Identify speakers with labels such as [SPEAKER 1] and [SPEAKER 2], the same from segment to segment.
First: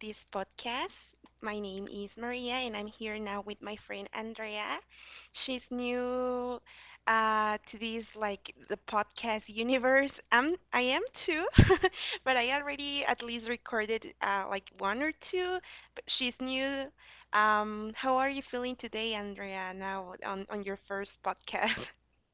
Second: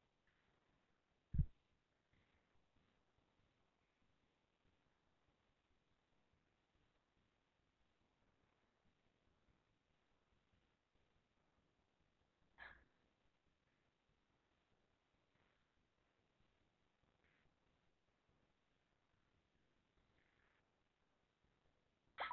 [SPEAKER 1] this podcast. My name is Maria, and I'm here now with my friend Andrea. She's new to this, like the podcast universe. I am too, but I already at least recorded like one or two. But she's new. How are you feeling today, Andrea? Now on your first podcast?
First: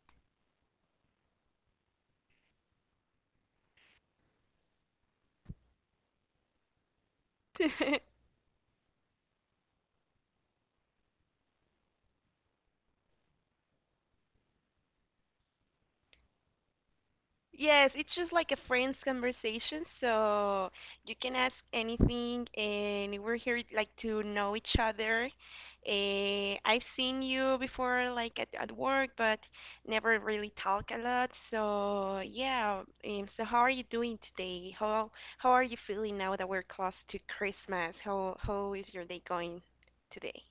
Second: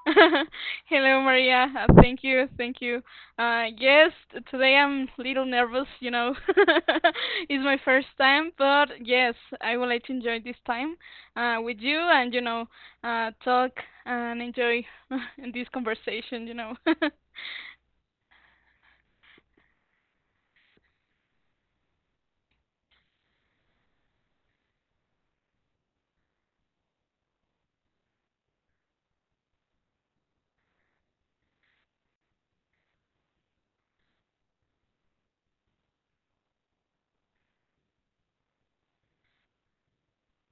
[SPEAKER 2] Hello, Maria. Thank you, thank you. Yes, today I'm a little nervous, you know. It's my first time, but yes, I would like to enjoy this time with you and, talk and enjoy this conversation.
[SPEAKER 1] Yes, it's just like a friend's conversation, so you can ask anything, and we're here like to know each other. I've seen you before, like at work, but never really talk a lot. So yeah, so how are you doing today? How are you feeling now that we're close to Christmas? How is your day going today?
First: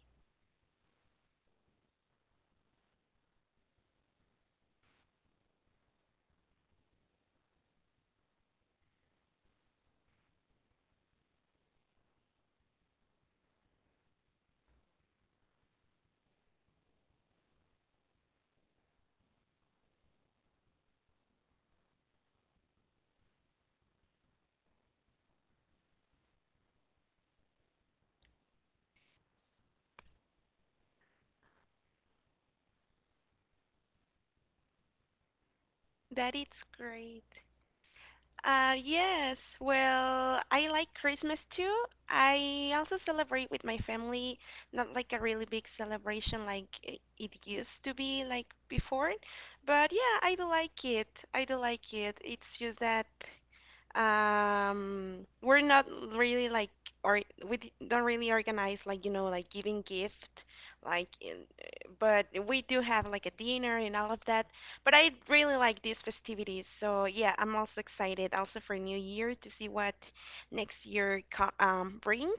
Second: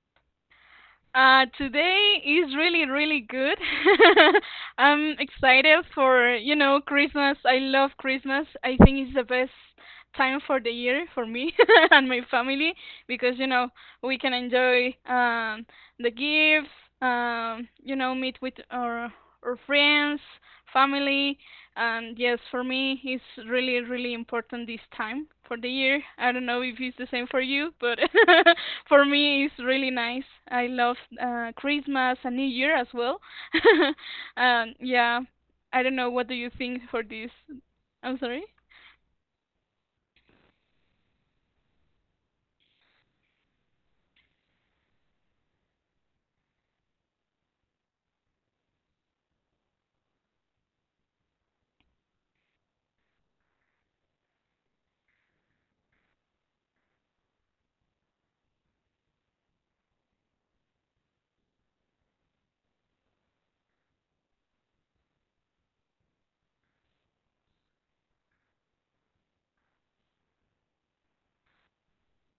[SPEAKER 2] Today is really, really good. I'm excited for, you know, Christmas. I love Christmas. I think it's the best time for the year for me and my family because, you know, we can enjoy the gifts, you know, meet with our friends, family. And yes, for me, it's really, really important this time for the year. I don't know if it's the same for you, but for me, it's really nice. I love Christmas and New Year as well. Yeah, I don't know. What
[SPEAKER 1] That
[SPEAKER 2] do
[SPEAKER 1] is
[SPEAKER 2] you think for
[SPEAKER 1] great.
[SPEAKER 2] this? I'm sorry.
[SPEAKER 1] Yes, well, I like Christmas too. I also celebrate with my family, not like a really big celebration like it used to be like before, but yeah, I do like it. I do like it. It's just that we're not really like or we don't really organize like you know like giving gift like in, but we do have like a dinner and all of that. But I really like these festivities, so yeah, I'm also excited also for New Year to see what next year brings.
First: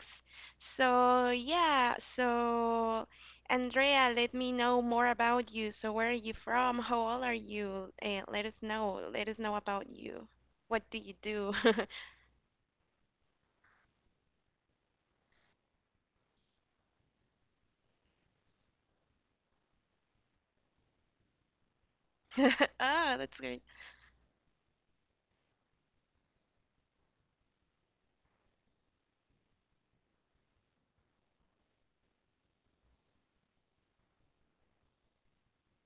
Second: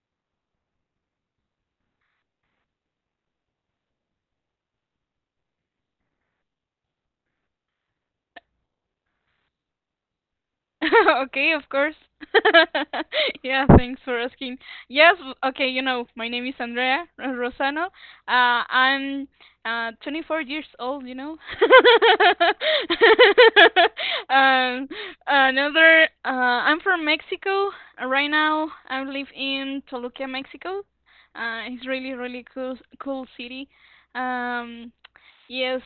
[SPEAKER 1] So yeah, so Andrea, let me know more about you. So where are you from? How old are you? And let us know. Let us know about you. What do you do?
[SPEAKER 2] Okay, of course. Yeah, thanks for asking. Yes, okay, you know, my name is Andrea Rosano. I'm 24 years old, you know.
[SPEAKER 1] Ah, that's great.
[SPEAKER 2] Um, I'm from Mexico. Right now, I live in Toluca, Mexico. It's really, really cool, cool city. Um, yes,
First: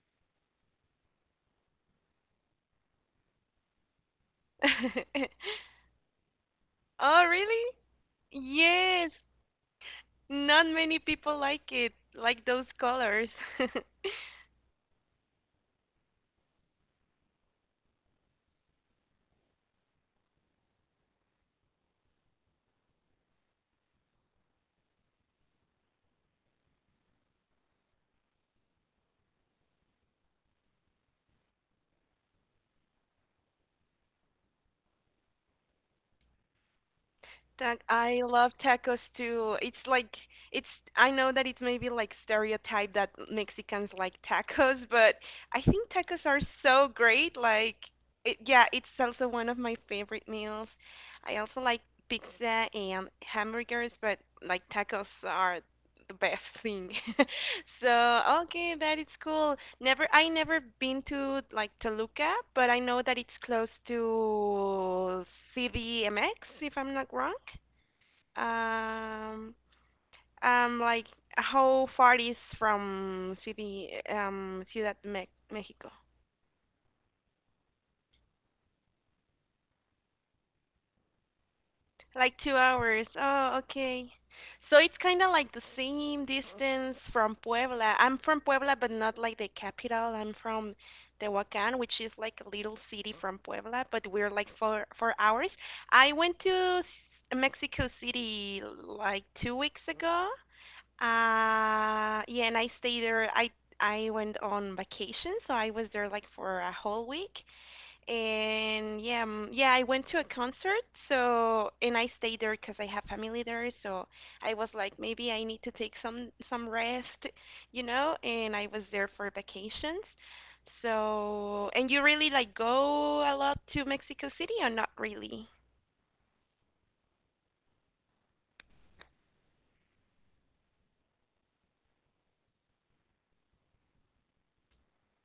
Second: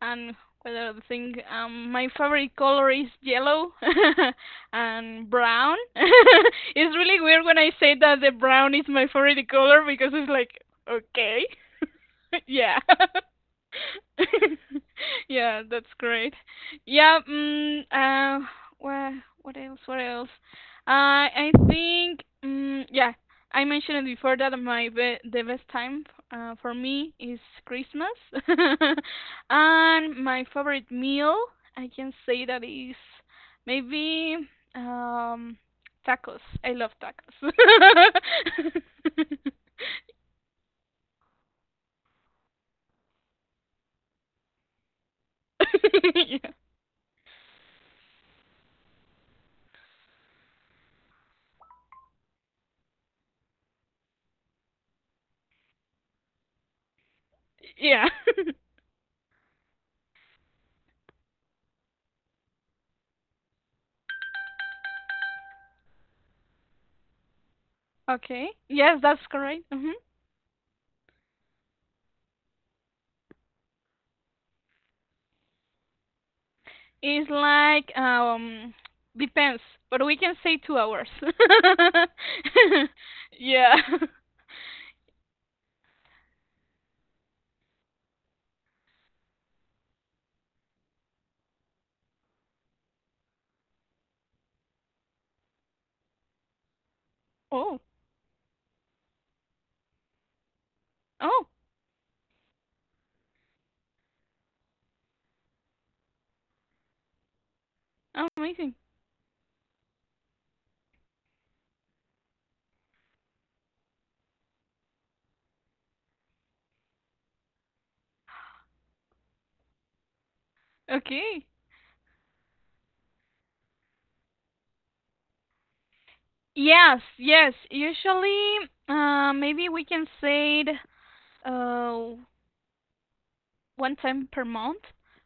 [SPEAKER 2] and whether the thing my favorite color is yellow and brown. It's really
[SPEAKER 1] Oh,
[SPEAKER 2] weird when I
[SPEAKER 1] really?
[SPEAKER 2] say that the brown is my
[SPEAKER 1] Yes.
[SPEAKER 2] favorite color because it's like
[SPEAKER 1] Not many people
[SPEAKER 2] okay.
[SPEAKER 1] like it, like those
[SPEAKER 2] Yeah.
[SPEAKER 1] colors.
[SPEAKER 2] Yeah, that's great. Yeah, mm, uh, well, what else? What else? I think, yeah, I mentioned it before that the best time for me is Christmas, and my favorite meal I can say that is maybe um, tacos. I love
[SPEAKER 1] That I love tacos
[SPEAKER 2] tacos.
[SPEAKER 1] too. It's I know that it's maybe like stereotype that Mexicans like tacos, but I think tacos are so great. Like it, yeah, it's also one of my favorite meals. I also like pizza and hamburgers, but like tacos are the best thing.
[SPEAKER 2] Yeah.
[SPEAKER 1] So okay, that is cool. Never, I never been to like Toluca, but I know that it's close to CDMX, if I'm not wrong.
[SPEAKER 2] Okay. Yes, that's
[SPEAKER 1] Um,
[SPEAKER 2] correct. Hmm.
[SPEAKER 1] like how far is from CD, Ciudad de Me Mexico?
[SPEAKER 2] It's like depends, but we can say 2 hours.
[SPEAKER 1] Like two hours. Oh,
[SPEAKER 2] Yeah.
[SPEAKER 1] okay. So it's kind of like the same distance from Puebla. I'm from Puebla, but not like the capital. I'm from Tehuacan, which is like a little city from Puebla, but we're like four hours. I went to
[SPEAKER 2] Oh.
[SPEAKER 1] Mexico City like 2 weeks ago.
[SPEAKER 2] Oh.
[SPEAKER 1] Yeah, and I stayed there. I went on vacation, so I was there like for a whole week
[SPEAKER 2] Amazing.
[SPEAKER 1] and yeah, yeah, I went to a concert, so and I stayed there because I have family there, so I was like, maybe I need to take some rest, you know, and I was there for vacations.
[SPEAKER 2] Okay.
[SPEAKER 1] So, and you really like go a lot to Mexico City or not really?
[SPEAKER 2] Yes. Yes. Usually, maybe we can say it uh one time per month.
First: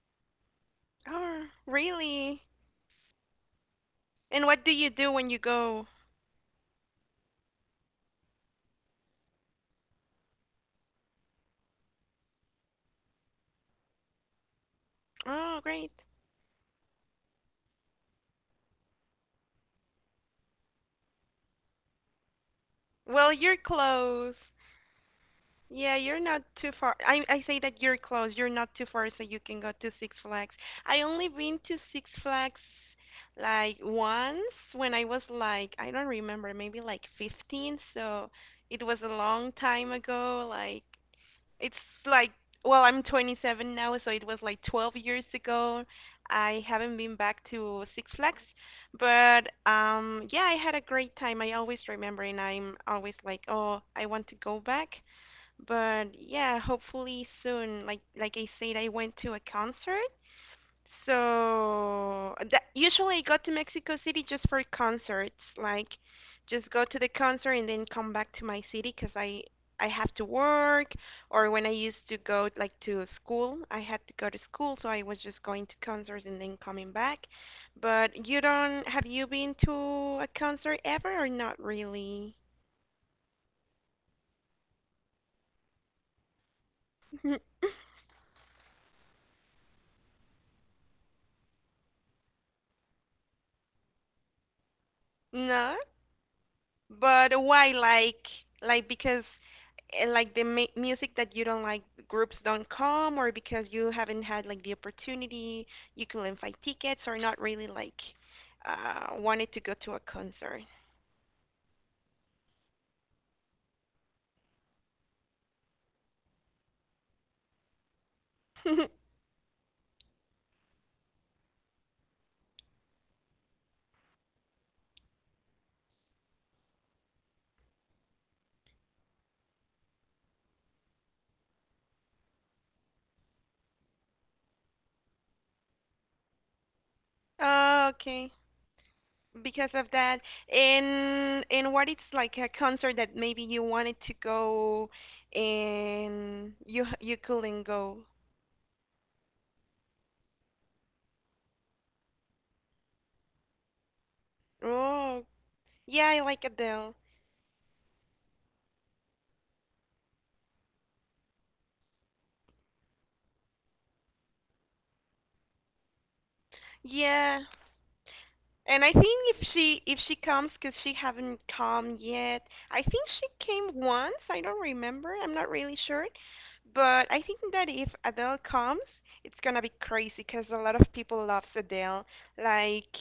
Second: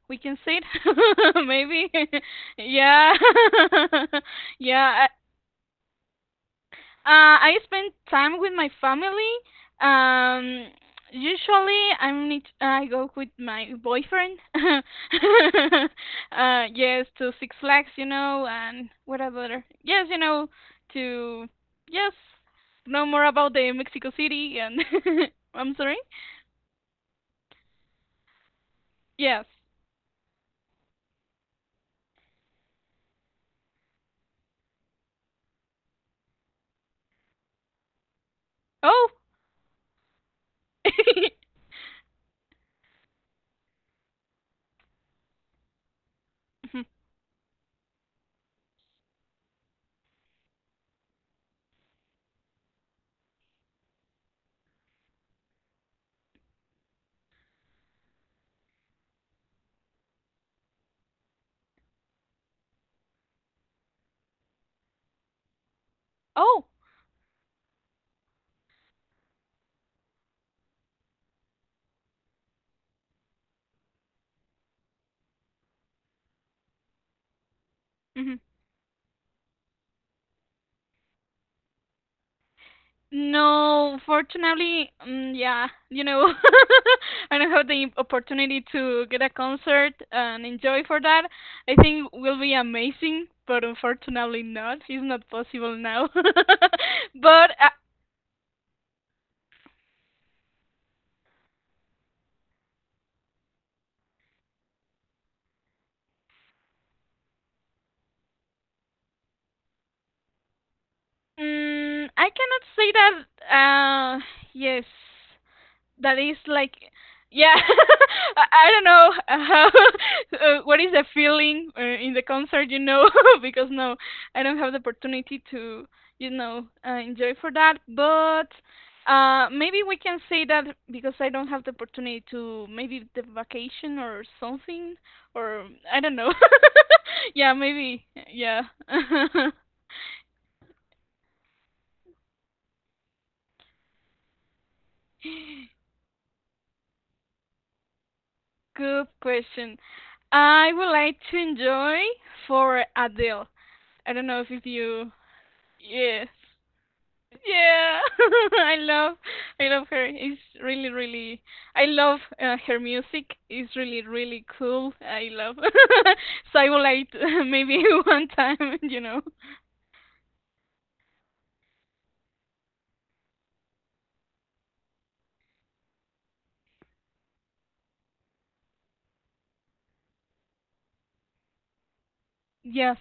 [SPEAKER 2] We can say it
[SPEAKER 1] Oh,
[SPEAKER 2] maybe.
[SPEAKER 1] really?
[SPEAKER 2] Yeah.
[SPEAKER 1] And what do you
[SPEAKER 2] Yeah.
[SPEAKER 1] do when you go?
[SPEAKER 2] I spend time with my family. Um, usually, I go with my boyfriend.
[SPEAKER 1] Oh, great.
[SPEAKER 2] Yes, to Six Flags, you know, and what other? Yes, you know, to yes, know more
[SPEAKER 1] Well,
[SPEAKER 2] about
[SPEAKER 1] you're
[SPEAKER 2] the Mexico
[SPEAKER 1] close.
[SPEAKER 2] City and I'm
[SPEAKER 1] Yeah,
[SPEAKER 2] sorry.
[SPEAKER 1] you're not too far. I say that you're close. You're not too far, so you
[SPEAKER 2] Yes.
[SPEAKER 1] can go to Six Flags. I only been to Six Flags like once when I was like I don't remember, maybe like 15. So it was a
[SPEAKER 2] Oh.
[SPEAKER 1] long time ago. Like it's like well, I'm 27 now, so it was like 12 years ago. I
[SPEAKER 2] Mhm.
[SPEAKER 1] haven't been back to Six Flags, but yeah, I had a great time. I always remember, and I'm always like, oh, I want to go back. But yeah, hopefully soon. Like I said, I went to a concert. So that, usually I go to Mexico City just for concerts. Like
[SPEAKER 2] Oh.
[SPEAKER 1] just go to the concert and then come back to my city because I have to work or when I used to go like to school, I had to go to school, so I was just going to concerts and then coming back. But
[SPEAKER 2] Mm-hmm.
[SPEAKER 1] you don't have you been to a concert ever or not really?
[SPEAKER 2] No, fortunately, yeah, you know, I don't have the opportunity to get a concert and enjoy for that. I think will be amazing, but unfortunately not. It's not possible
[SPEAKER 1] No?
[SPEAKER 2] now.
[SPEAKER 1] But
[SPEAKER 2] But
[SPEAKER 1] why
[SPEAKER 2] uh,
[SPEAKER 1] like because like the music that you don't like groups don't come or because you haven't had like the opportunity you couldn't find tickets or not really like wanted to go to a concert.
[SPEAKER 2] I cannot say that. Uh, yes. That is like, yeah, I don't know how what is the feeling in the concert, you know. Because no, I don't have the opportunity to, you know, enjoy for that, but maybe we can say that because I don't have the opportunity to maybe the vacation or something, or I don't know. Yeah,
[SPEAKER 1] Oh,
[SPEAKER 2] maybe
[SPEAKER 1] okay.
[SPEAKER 2] yeah.
[SPEAKER 1] Because of that, and what it's like a concert that maybe you wanted to go and you you couldn't go.
[SPEAKER 2] Good question. I would like to enjoy for Adele. I don't know if you
[SPEAKER 1] Oh, yeah, I
[SPEAKER 2] yes.
[SPEAKER 1] like Adele.
[SPEAKER 2] Yeah, I love, I love her. It's really, really. I love her music. It's really, really cool. I love Cybulite.
[SPEAKER 1] Yeah,
[SPEAKER 2] Maybe one time,
[SPEAKER 1] and I
[SPEAKER 2] you
[SPEAKER 1] think
[SPEAKER 2] know.
[SPEAKER 1] if she comes, cause she haven't come yet. I think she came once. I don't remember. I'm not really sure. But I think that if Adele comes, it's gonna be crazy, cause a lot of people love Adele. Like,
[SPEAKER 2] Yes.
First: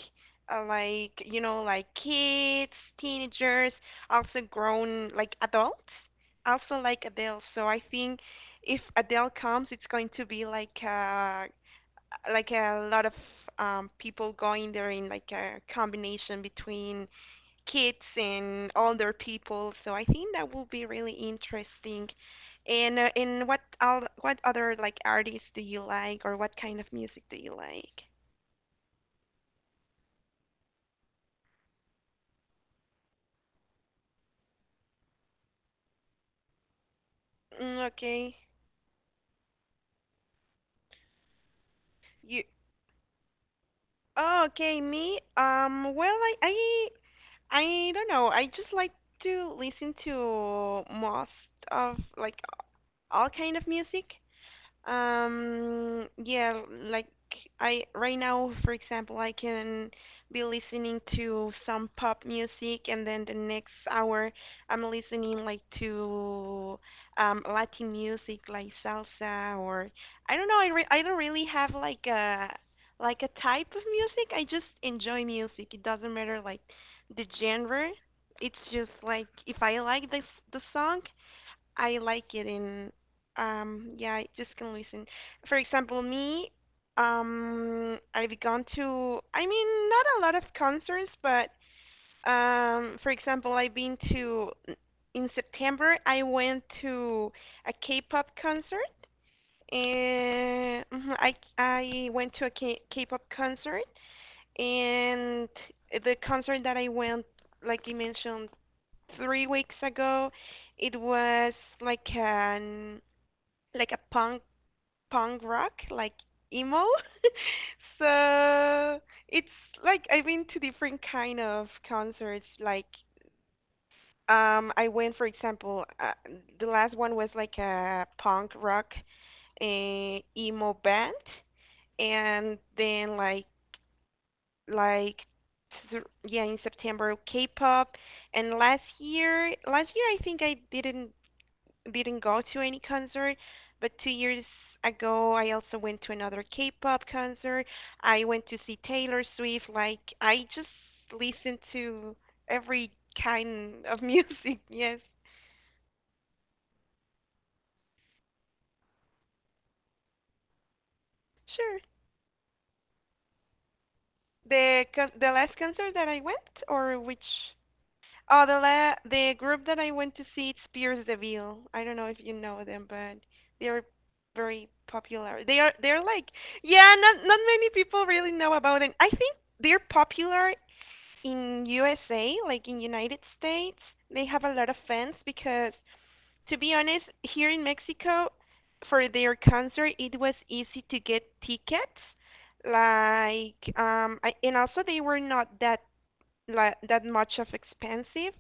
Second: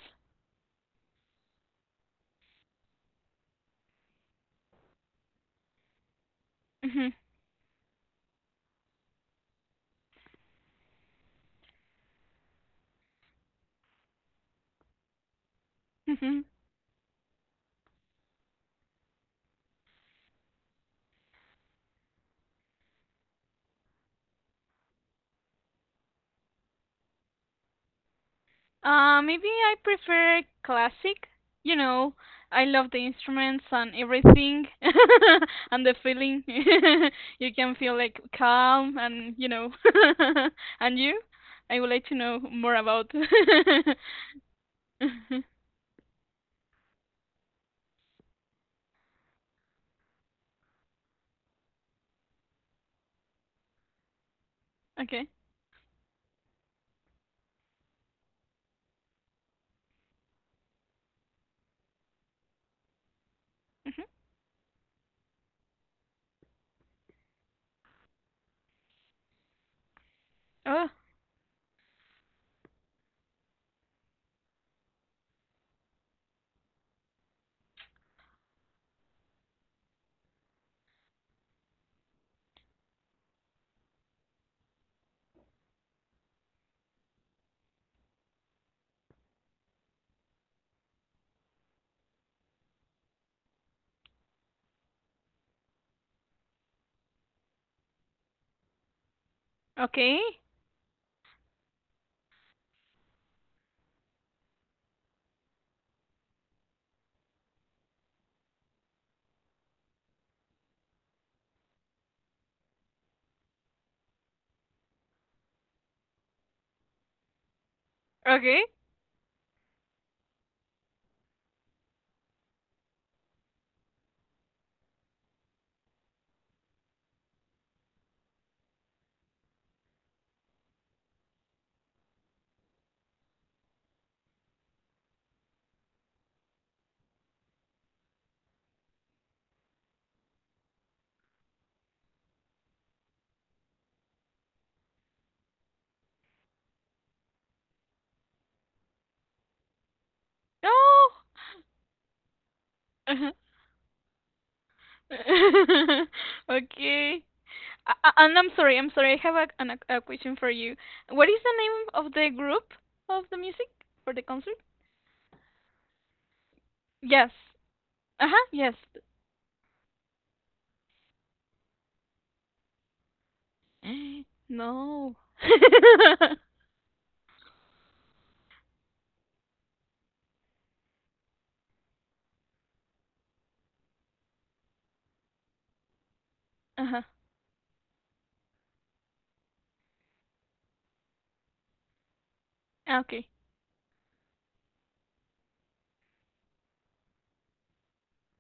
[SPEAKER 1] like you know, like kids, teenagers, also grown like adults, also like
[SPEAKER 2] Hmm.
[SPEAKER 1] Adele. So I think if Adele comes, it's going to be like a lot of people going there in like a
[SPEAKER 2] Hmm.
[SPEAKER 1] combination between kids and older people. So I think that will be really interesting. And what what other like artists do you like, or what kind of music do you like?
[SPEAKER 2] Maybe I prefer classic. You know, I love the instruments and everything, and the feeling. You can
[SPEAKER 1] Mm,
[SPEAKER 2] feel like
[SPEAKER 1] okay,
[SPEAKER 2] calm and you know. And you? I would like to know
[SPEAKER 1] you.
[SPEAKER 2] more about.
[SPEAKER 1] Oh, okay, me.
[SPEAKER 2] Mhm.
[SPEAKER 1] Well, I don't know. I just like to listen to most of like all kind of music.
[SPEAKER 2] Okay.
[SPEAKER 1] Yeah, like I right now, for example, I can be listening to some pop music, and then the next
[SPEAKER 2] Mhm.
[SPEAKER 1] hour I'm listening like to Latin music, like salsa, or I don't know. I
[SPEAKER 2] Oh,
[SPEAKER 1] I don't really have like a type of music. I just enjoy music. It doesn't matter like the genre. It's just like if I like this the song, I like it in yeah, I just can listen. For example, me, I've gone to I mean not a lot of concerts, but for example, I've been to in September I went to a K-pop concert.
[SPEAKER 2] okay.
[SPEAKER 1] And mhm, I went to a K-pop concert and the concert that I went like you mentioned 3 weeks ago. It was like an like a punk rock, like emo.
[SPEAKER 2] Okay.
[SPEAKER 1] So it's like I've been to different kind of concerts. Like I went, for example, the last one was like a punk rock emo band, and then like yeah in September K-pop, and last year I think I didn't go to any concert, but 2 years ago I also went to another K-pop concert. I went to see Taylor Swift. Like I just
[SPEAKER 2] Oh.
[SPEAKER 1] listen to every kind of music. Yes,
[SPEAKER 2] Okay. I- and I'm sorry, I'm sorry. I have a question for you. What is the name
[SPEAKER 1] sure.
[SPEAKER 2] of the group of the music for the concert?
[SPEAKER 1] The the last concert that I went, or
[SPEAKER 2] Yes.
[SPEAKER 1] which
[SPEAKER 2] Uh
[SPEAKER 1] Oh,
[SPEAKER 2] huh.
[SPEAKER 1] the
[SPEAKER 2] Yes.
[SPEAKER 1] the group that I went to see, it's Pierce the Veil. I don't know if you know them, but they're very
[SPEAKER 2] No.
[SPEAKER 1] popular. They're like
[SPEAKER 2] uh
[SPEAKER 1] yeah, not many people really know about them. I think they're popular in USA, like in United States. They have a lot of fans because to be
[SPEAKER 2] huh.
[SPEAKER 1] honest, here in Mexico for their concert it was easy to get tickets.
[SPEAKER 2] Okay.
[SPEAKER 1] Like I, and also they were not that like that much of expensive.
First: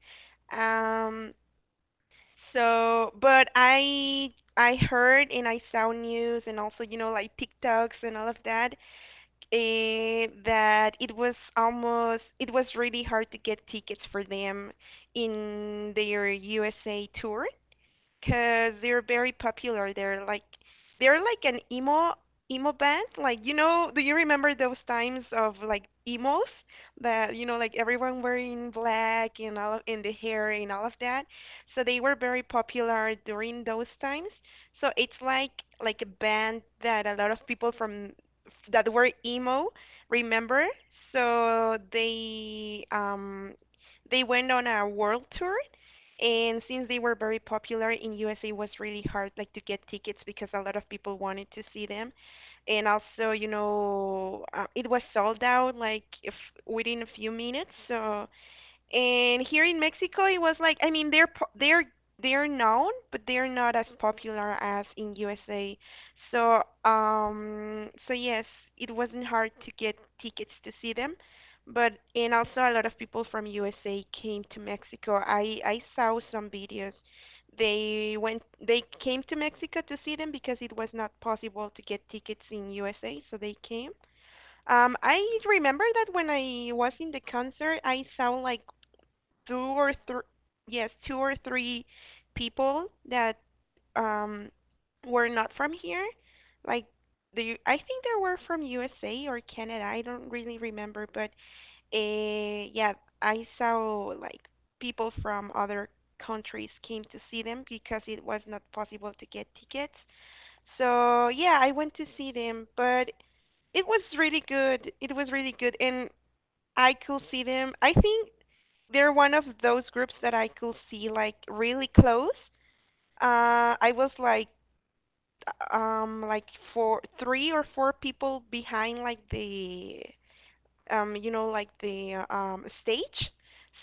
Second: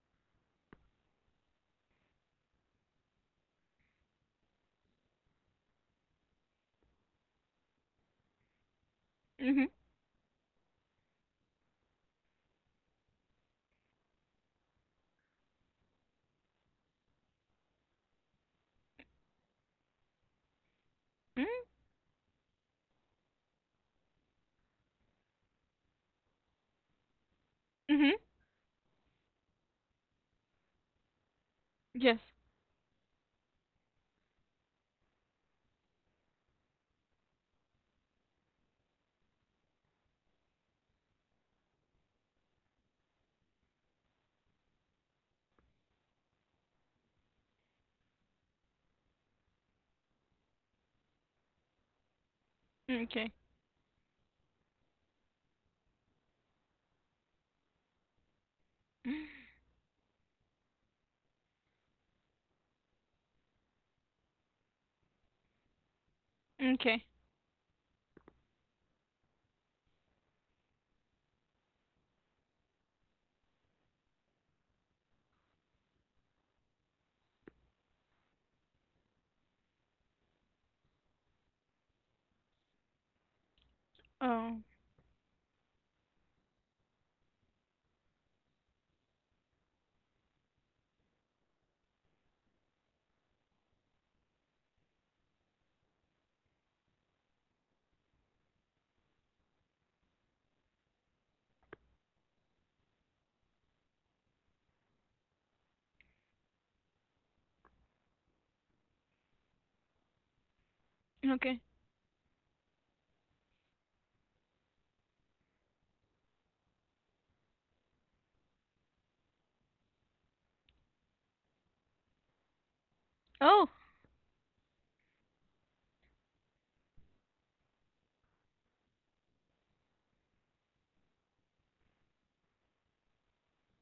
[SPEAKER 1] Um, so, but I heard and I saw news and also you know like TikToks and all of that
[SPEAKER 2] Mhm.
[SPEAKER 1] that it was really hard to get tickets for them in their USA tour because they're very popular. They're like
[SPEAKER 2] Mm.
[SPEAKER 1] an emo band. Like you know, do you remember those times of like emos that you know like
[SPEAKER 2] Mhm.
[SPEAKER 1] everyone wearing black and all of, and the hair and all of that? So they were
[SPEAKER 2] Yes.
[SPEAKER 1] very popular during those times. So it's like a band that a lot of people from that were emo remember. So they went on a world tour and since they were very popular in USA, it was really hard like to get tickets because a lot of people wanted to see them. And also,
[SPEAKER 2] Okay.
[SPEAKER 1] you know, it was sold out like if within a few minutes. So and here in Mexico, it was like I mean they're known, but they're not as popular as in USA. So
[SPEAKER 2] Okay.
[SPEAKER 1] so yes, it wasn't hard to get tickets to see them. But and also a lot of people from USA came to Mexico. I saw some videos. They came to Mexico to see them because it was not possible to get tickets in USA, so they came.
[SPEAKER 2] Oh.
[SPEAKER 1] I remember that when I was in the concert, I saw like two or three, yes, two or three people that um were not from here. Like the U- I think they were from USA or Canada. I don't really remember, but yeah, I saw like people from other countries came to see them because it was not possible to get tickets. So yeah,
[SPEAKER 2] Okay.
[SPEAKER 1] I went to see them, but it was really good. It was really good, and I could see them. I think they're one of those groups that I could see like really close.
[SPEAKER 2] Oh.
[SPEAKER 1] I was like four, three or four people behind like the you know, like the stage.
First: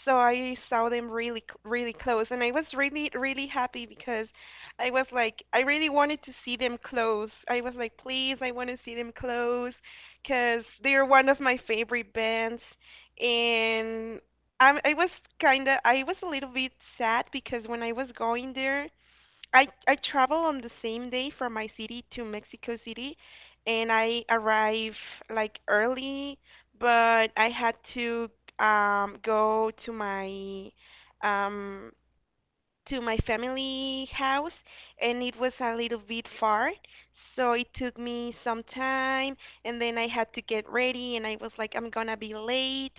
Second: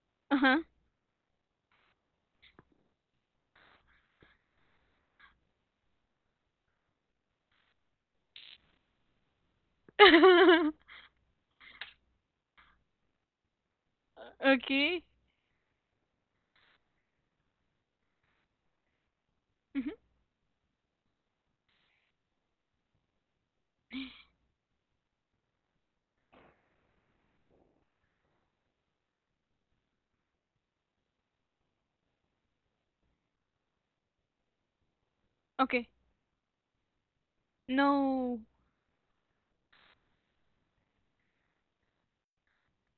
[SPEAKER 1] So
[SPEAKER 2] Uh
[SPEAKER 1] I
[SPEAKER 2] huh.
[SPEAKER 1] saw them really, really close, and I was really, really happy because I was like, I really wanted to see them close. I was like, please, I want to see them close, because they are one of my favorite bands, and I
[SPEAKER 2] okay.
[SPEAKER 1] was kinda, I was a little bit sad because when I was going there, I
[SPEAKER 2] Mhm.
[SPEAKER 1] I travel on the same day from my city to Mexico City, and I arrive like early, but I had to go to my um family house, and it was a
[SPEAKER 2] Okay.
[SPEAKER 1] little bit far, so it took me
[SPEAKER 2] No.
[SPEAKER 1] some time. And then I had to get ready, and I was like, I'm gonna be late.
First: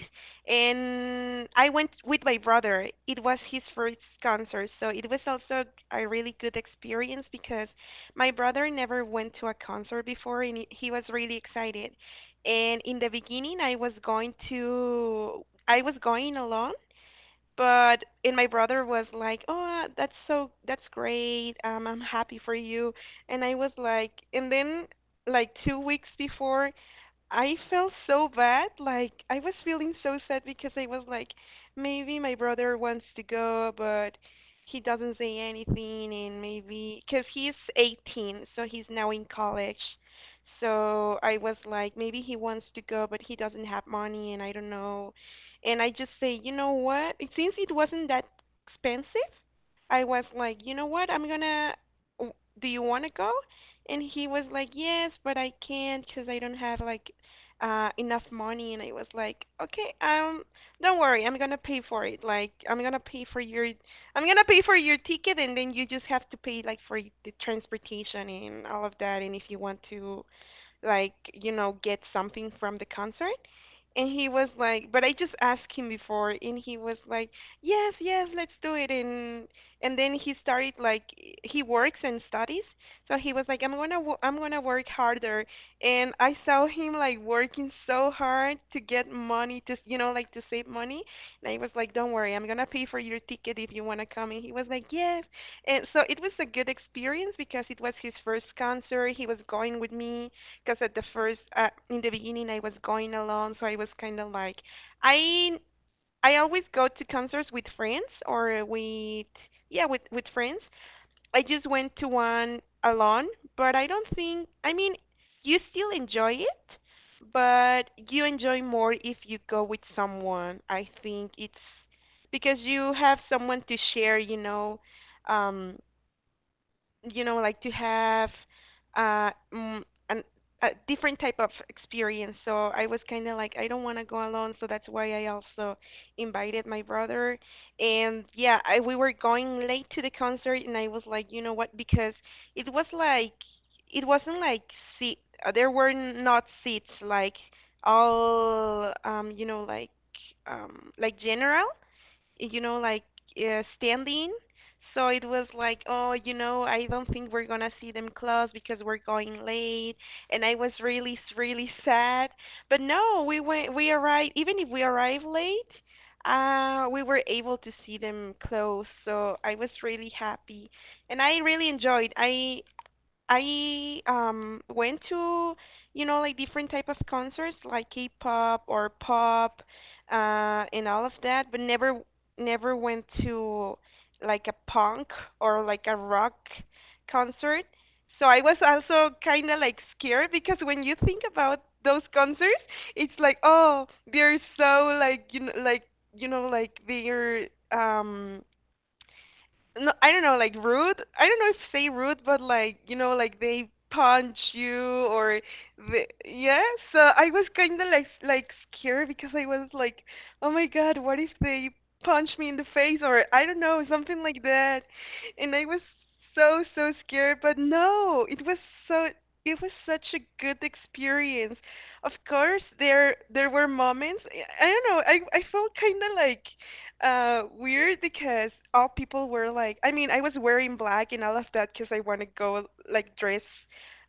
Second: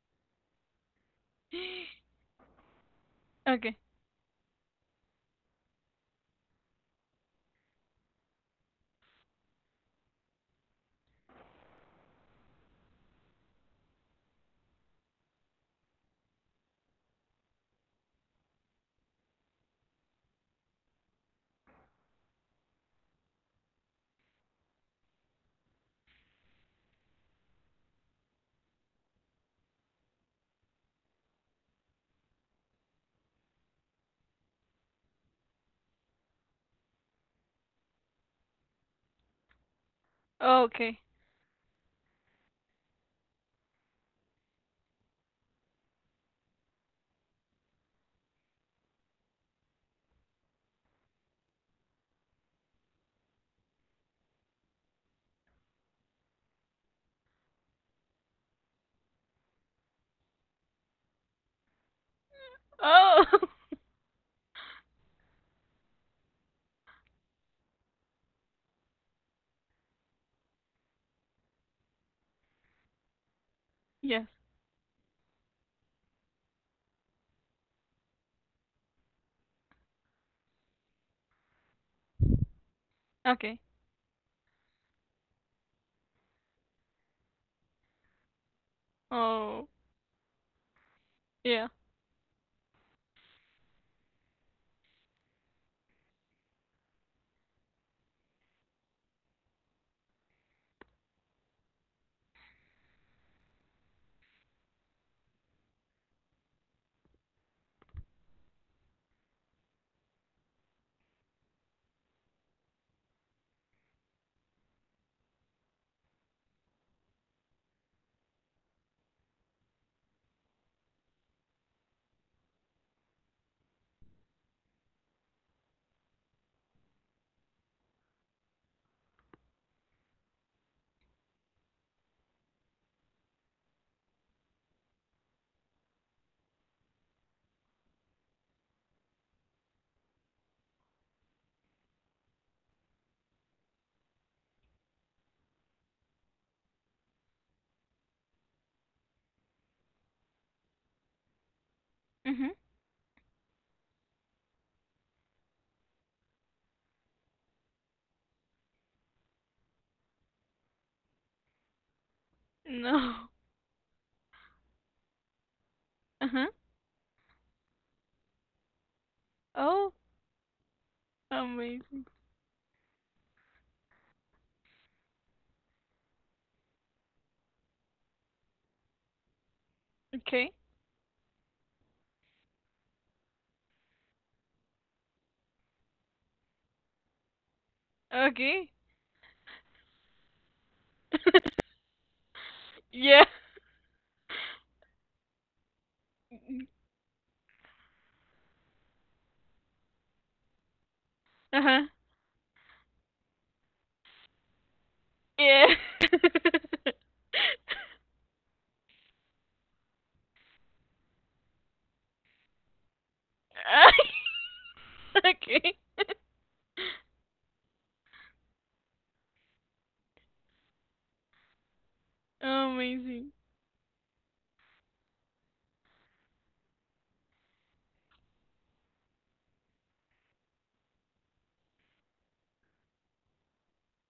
[SPEAKER 1] And I went with my brother. It was his
[SPEAKER 2] Okay.
[SPEAKER 1] first concert, so it was also a really good experience because my brother never went to a concert before, and he was really excited. And in the beginning, I was going alone, but and my brother was like, "Oh, that's great. I'm happy for you." And I was like, and then like 2 weeks before I felt so bad. Like I was feeling so sad because I was like, maybe my brother wants to go, but he doesn't say anything, and maybe because he's 18, so he's now in college.
[SPEAKER 2] Okay.
[SPEAKER 1] So I was like, maybe he wants to go, but he doesn't have money, and I don't know. And I just say, you know what? Since it wasn't that expensive, I was like, you know what? I'm gonna. w- Do you want to go? And he was like, yes, but I can't because I don't have like enough money. And I was like, "Okay, don't worry, I'm going to pay for it. Like I'm going to pay
[SPEAKER 2] Oh.
[SPEAKER 1] for your ticket, and then you just have to pay like for the transportation and all of that, and if you want to like, you know, get something from the concert." And
[SPEAKER 2] yes.
[SPEAKER 1] he was like, but I just asked him before, and he was like, "Yes, yes, let's do it." And then he started like, he works and studies, so he was
[SPEAKER 2] Okay.
[SPEAKER 1] like, "I'm gonna work harder." And I saw him like working so hard to get money
[SPEAKER 2] Oh.
[SPEAKER 1] to, you know, like to save money. And I
[SPEAKER 2] Yeah.
[SPEAKER 1] was like, "Don't worry, I'm gonna pay for your ticket if you wanna come." And he was like, "Yes." And so it was a good experience because it was his first concert. He was going with me because in the beginning, I was going alone, so I was kind of like, I I always go to concerts with friends or with, yeah, with friends. I just went to one alone, but I don't think, I mean, you still enjoy it, but you enjoy more if you go with someone. I think it's because you have someone to share, you know, um, you know, like to have uh mm, an, a different type of experience. So I was kind of like, I don't want to go alone, so that's why I also invited my brother. And yeah, we were going late to the concert, and I was like, you know what, because it was like, it wasn't like seat, there were not seats like, all you know, like general,
[SPEAKER 2] Mhm.
[SPEAKER 1] you know, like standing. So it was like, oh, you know, I don't think we're gonna see them close because we're going late, and I was really, really sad. But no,
[SPEAKER 2] No.
[SPEAKER 1] we went, we arrived. Even if we arrived late,
[SPEAKER 2] Uh-huh.
[SPEAKER 1] we were able to see them close. So I was
[SPEAKER 2] Oh,
[SPEAKER 1] really happy, and I really
[SPEAKER 2] amazing.
[SPEAKER 1] enjoyed. I went to, you know, like different type of concerts like K-pop or pop,
[SPEAKER 2] Okay.
[SPEAKER 1] and all of that, but never went to like a punk or like a rock concert. So I was
[SPEAKER 2] Okay.
[SPEAKER 1] also kind of like scared because when you think about those concerts, it's
[SPEAKER 2] Yeah.
[SPEAKER 1] like, oh, they're so like, you know, like, you know, like they're no, I don't know, like rude. I don't know if
[SPEAKER 2] Uh-huh.
[SPEAKER 1] say rude, but like, you know, like they punch you or
[SPEAKER 2] Yeah.
[SPEAKER 1] the yeah. So I was kind of like scared because I was like, oh my god, what if they punch me in the face, or I don't know, something like that, and I
[SPEAKER 2] Okay.
[SPEAKER 1] was so so scared. But no, so it was such a good experience. Of course, there
[SPEAKER 2] Amazing.
[SPEAKER 1] there were moments. I don't know. I felt kind of like weird because all people were like, I mean, I was wearing black and all of that because I want to go like dress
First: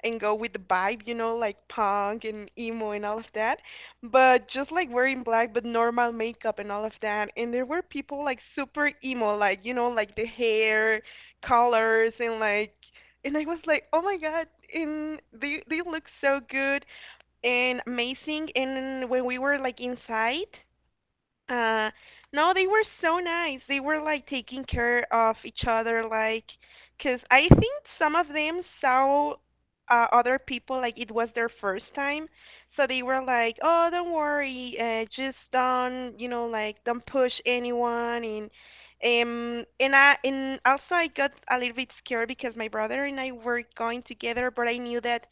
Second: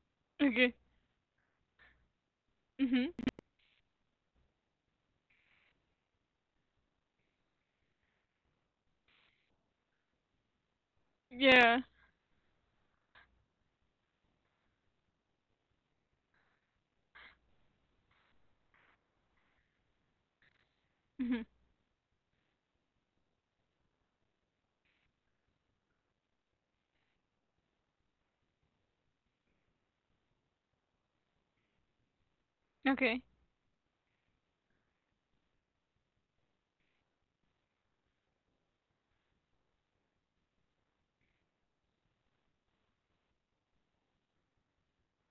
[SPEAKER 1] and go with the
[SPEAKER 2] Okay.
[SPEAKER 1] vibe, you know, like punk and emo and
[SPEAKER 2] Mhm.
[SPEAKER 1] all of that. But just like wearing black, but normal makeup and all of that. And there were people like super emo, like, you know, like the hair
[SPEAKER 2] Yeah.
[SPEAKER 1] colors, and like, and I was like, oh my God. And they look so good and amazing. And when we were like inside,
[SPEAKER 2] Mhm.
[SPEAKER 1] uh, no, they were so nice. They were like taking care of each other, like, 'cause I think some of them saw other people like it was their first time, so they were
[SPEAKER 2] Okay.
[SPEAKER 1] like, "Oh, don't worry, just don't, you know, like don't push anyone." And also I got a little bit scared because my brother and I were going together, but I knew that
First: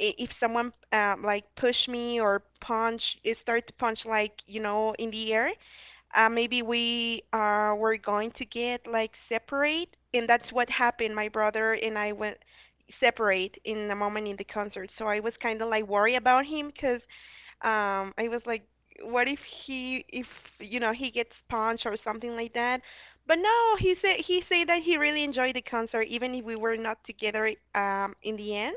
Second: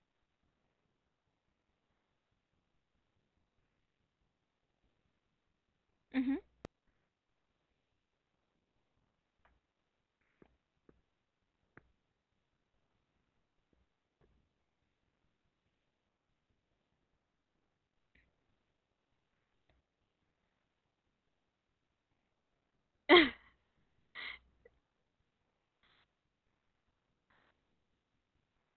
[SPEAKER 1] if someone like push me or start to punch like, you know, in the air,
[SPEAKER 2] Mhm.
[SPEAKER 1] maybe we were going to get like separate. And that's what happened. My brother and I went separate in a moment in the concert, so I was kind of like worried about him because I was like, what if he if you know, he gets punched or something like that. But no, he said that he really enjoyed the concert even if we were not together in the end.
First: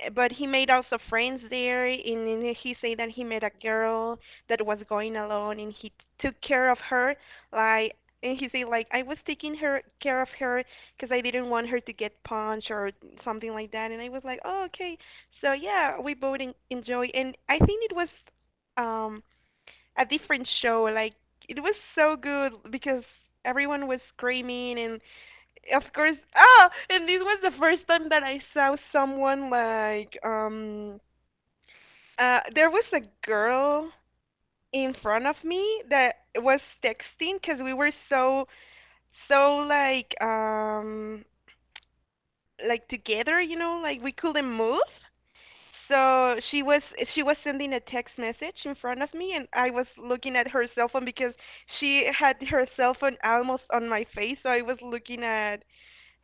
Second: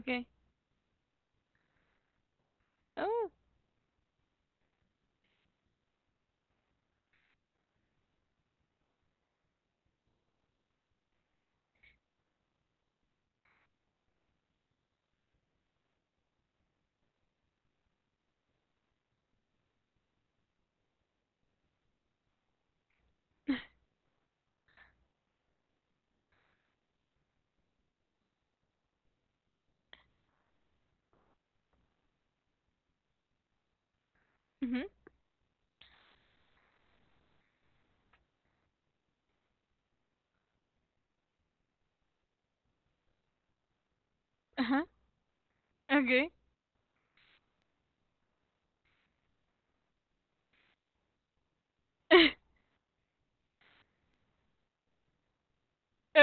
[SPEAKER 1] Eh, But he made also friends there, and then he said that he
[SPEAKER 2] Oh.
[SPEAKER 1] met a girl that was going alone, and he took care of her. Like, and he said like, I was taking her care of her because I didn't want her to get punched or something like that. And I was like, oh, okay. So yeah, we both enjoy, and I think it was um a different show. Like it was so good because everyone was screaming, and of course, oh, and this was the first time that I saw someone like there was a girl
[SPEAKER 2] Mhm.
[SPEAKER 1] in front of me that was texting because we were so so like together, you know, like we couldn't move.
[SPEAKER 2] Uh-huh. Okay.
[SPEAKER 1] So she was sending a text message in front of me, and I was looking at her cell phone because she had her cell phone almost on my face. So I was looking at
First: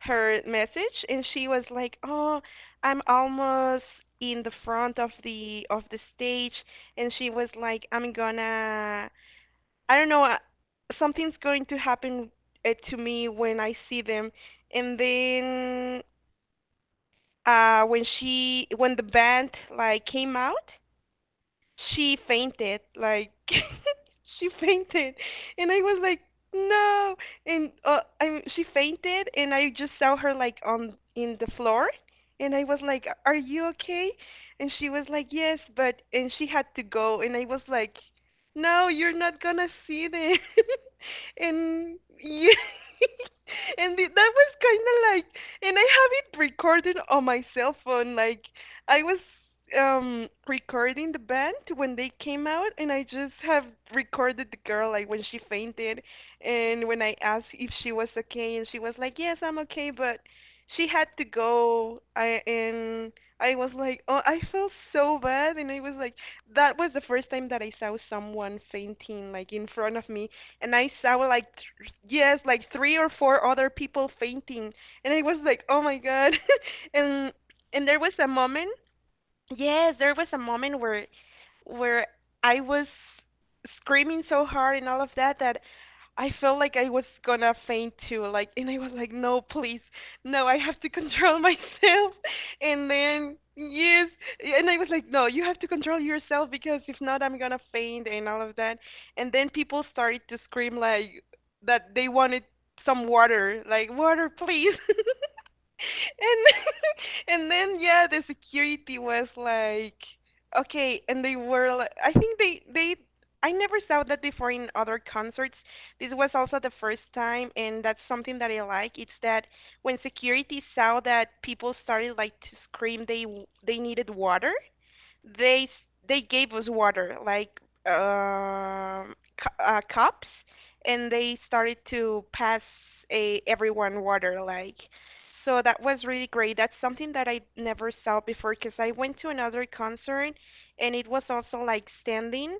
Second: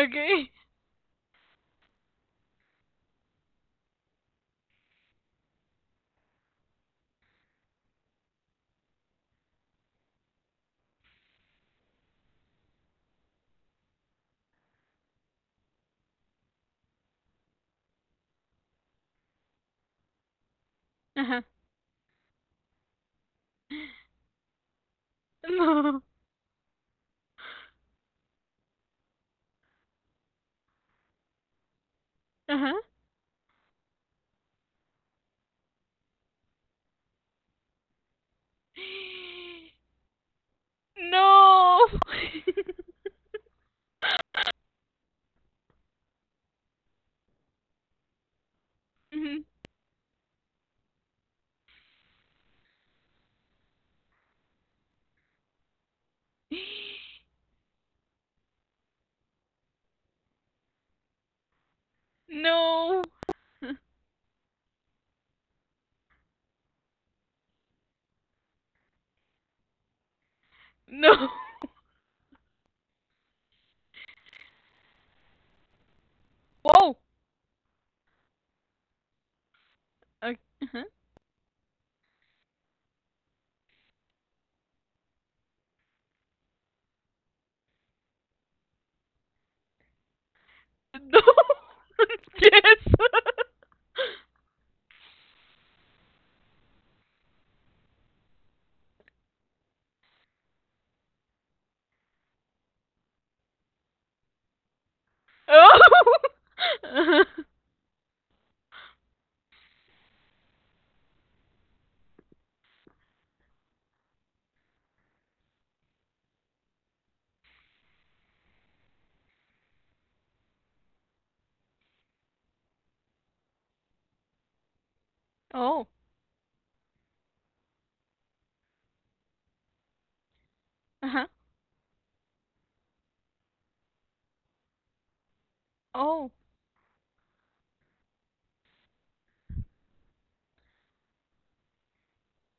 [SPEAKER 1] her message, and she was like, oh, I'm almost in the front of the stage. And she was like, I don't know, something's going to happen, to me when I see them. And then when the band like came out,
[SPEAKER 2] Uh-huh.
[SPEAKER 1] she fainted, like she fainted. And I was
[SPEAKER 2] No.
[SPEAKER 1] like, no. And I she fainted, and I just saw her like on in the floor. And I was
[SPEAKER 2] Uh-huh.
[SPEAKER 1] like, are you okay? And she was like, yes, but, and she had to go. And I was like, no, you're not gonna see them.
[SPEAKER 2] No.
[SPEAKER 1] And yeah, and that was kind of like, and I have it recorded on my cell phone. Like I was
[SPEAKER 2] Mhm.
[SPEAKER 1] recording the band when they came out, and I just have recorded the girl like when she fainted, and when I asked if she was okay, and she was like, yes, I'm okay, but she had to go. I
[SPEAKER 2] No.
[SPEAKER 1] and I was like, oh, I felt so bad. And I was like, that was the first time that I saw someone fainting like in front of me. And I saw
[SPEAKER 2] No.
[SPEAKER 1] like yes, like three or four other people fainting. And I was like, oh my god.
[SPEAKER 2] Whoa.
[SPEAKER 1] and and there was a moment. Yes, there was a
[SPEAKER 2] Okay.
[SPEAKER 1] moment
[SPEAKER 2] Uh-huh.
[SPEAKER 1] where where I was screaming so hard and all of that, that I felt like I was gonna faint too, like. And I was like, no, please, no, I have to
[SPEAKER 2] No.
[SPEAKER 1] control myself. And
[SPEAKER 2] yes.
[SPEAKER 1] Then yes. And I was like, "No, you have to control yourself because if not I'm gonna faint and all of that." And then people started to scream like that they wanted some water, like water please.
[SPEAKER 2] oh. Uh-huh.
[SPEAKER 1] And and then yeah, the security was like, okay, and they were, like I think they. I never saw that before in other concerts. This was also the first time, and that's something that I like. It's that when security saw that people started like to scream, they needed water. they
[SPEAKER 2] Oh.
[SPEAKER 1] they gave us water, like cups,
[SPEAKER 2] Uh
[SPEAKER 1] and
[SPEAKER 2] huh.
[SPEAKER 1] they started to pass a, everyone water, like so that was really
[SPEAKER 2] Oh.
[SPEAKER 1] great. That's something that I never saw before, because I went to another concert and it was also like standing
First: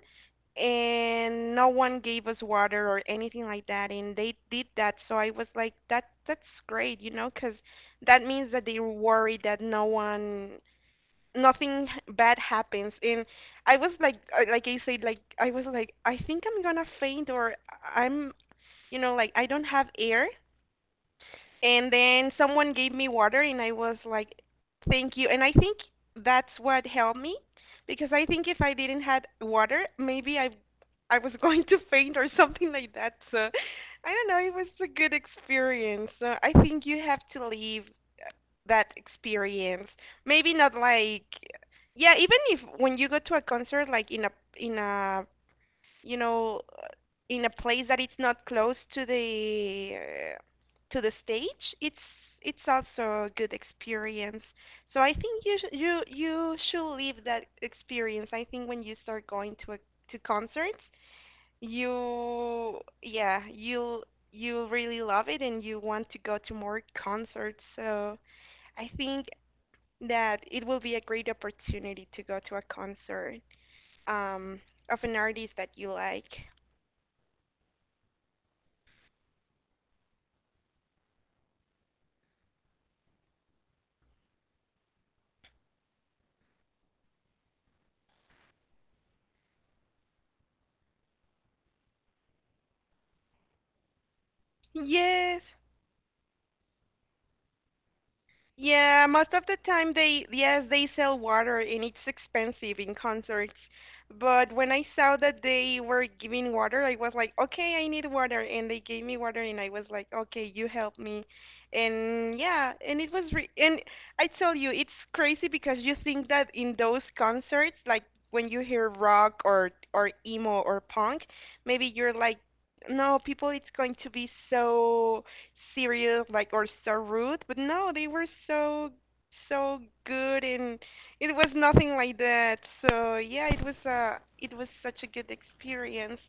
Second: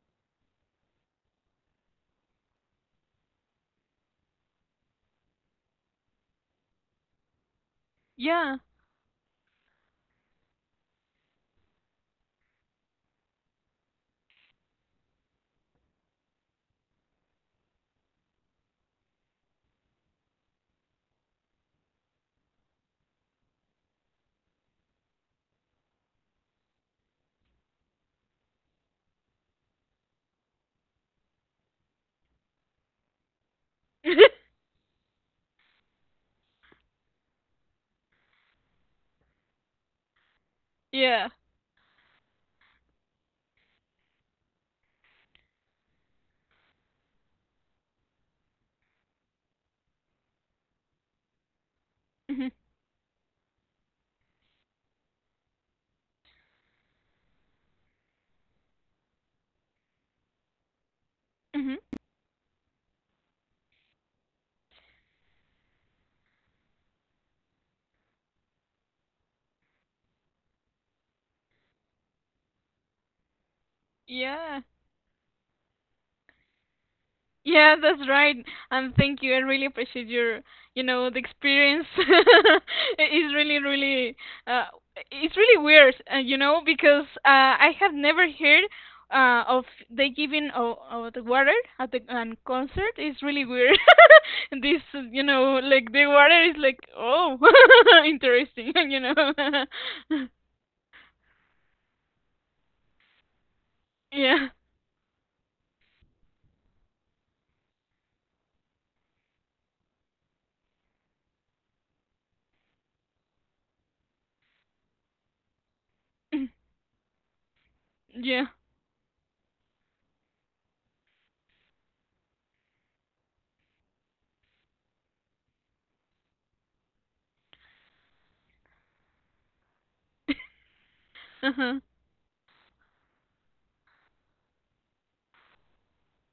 [SPEAKER 1] and no one gave us water or anything like that, and they did that. So I was like, that's great, you know, because that means
[SPEAKER 2] Yeah.
[SPEAKER 1] that they were worried that no one, nothing bad happens. And I was like, like I said, like I was like, I think I'm gonna faint or I'm, you know, like I don't have air. And then someone gave me water and I was like, thank you. And I think that's what helped me, because I think if I didn't had water maybe I was going to faint or something like that. So I don't know, it was a good experience. So I think you have to leave that experience. Maybe not like
[SPEAKER 2] yeah.
[SPEAKER 1] yeah, even if when you go to a concert like in a you know, in a place that it's not close to the stage,
[SPEAKER 2] Mhm.
[SPEAKER 1] it's also a good experience. So I think you you should live that experience. I think when you start going to to concerts,
[SPEAKER 2] Mhm.
[SPEAKER 1] you yeah you really love it and you want to go to more concerts. So I think that it will be a great opportunity to go to a concert
[SPEAKER 2] Yeah.
[SPEAKER 1] um, of an artist that you like.
[SPEAKER 2] Yeah, that's right. And thank you. I really appreciate your, you know, the experience. It's really, really, uh, it's really weird, you know, because I have never heard of the giving of the water at the concert. It's really weird. This, you
[SPEAKER 1] Yes.
[SPEAKER 2] know, like the water is like, oh, interesting, you
[SPEAKER 1] Yeah, most of the
[SPEAKER 2] know.
[SPEAKER 1] time they, yes, they sell water and it's expensive in concerts.
[SPEAKER 2] Yeah.
[SPEAKER 1] But when I saw that they were giving water, I was like, okay, I need water. And they gave me water and I was like, okay, you help me. And yeah, and it was re and I tell you, it's crazy because you think that in those concerts, like
[SPEAKER 2] Yeah.
[SPEAKER 1] when you hear rock or emo or punk, maybe you're like, no, people, it's going to be so serious like or so rude, but no, they were so so good and it was
[SPEAKER 2] Uh-huh.
[SPEAKER 1] nothing like that. So yeah, it was it was such a good experience.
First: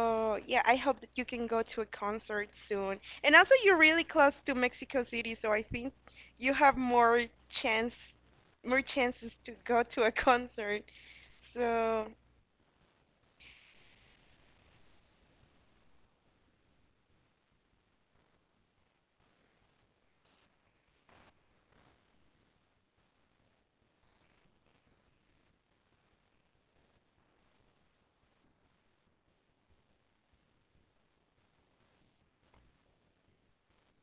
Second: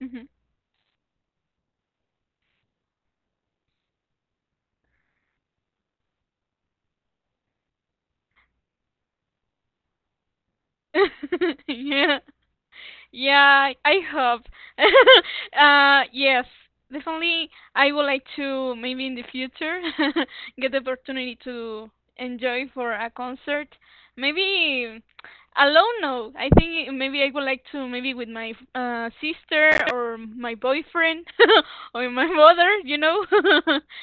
[SPEAKER 2] Mhm.
[SPEAKER 1] yeah, I hope that you can go to a concert soon. And also you're really close to Mexico City, so I think you have more chance more chances to go to a concert. So
[SPEAKER 2] Yeah. Yeah, I hope. Yes, definitely. I would like to maybe in the future get the opportunity to enjoy for a concert. Maybe alone, no. I think maybe I would like to maybe with my sister or my boyfriend or my mother, you know.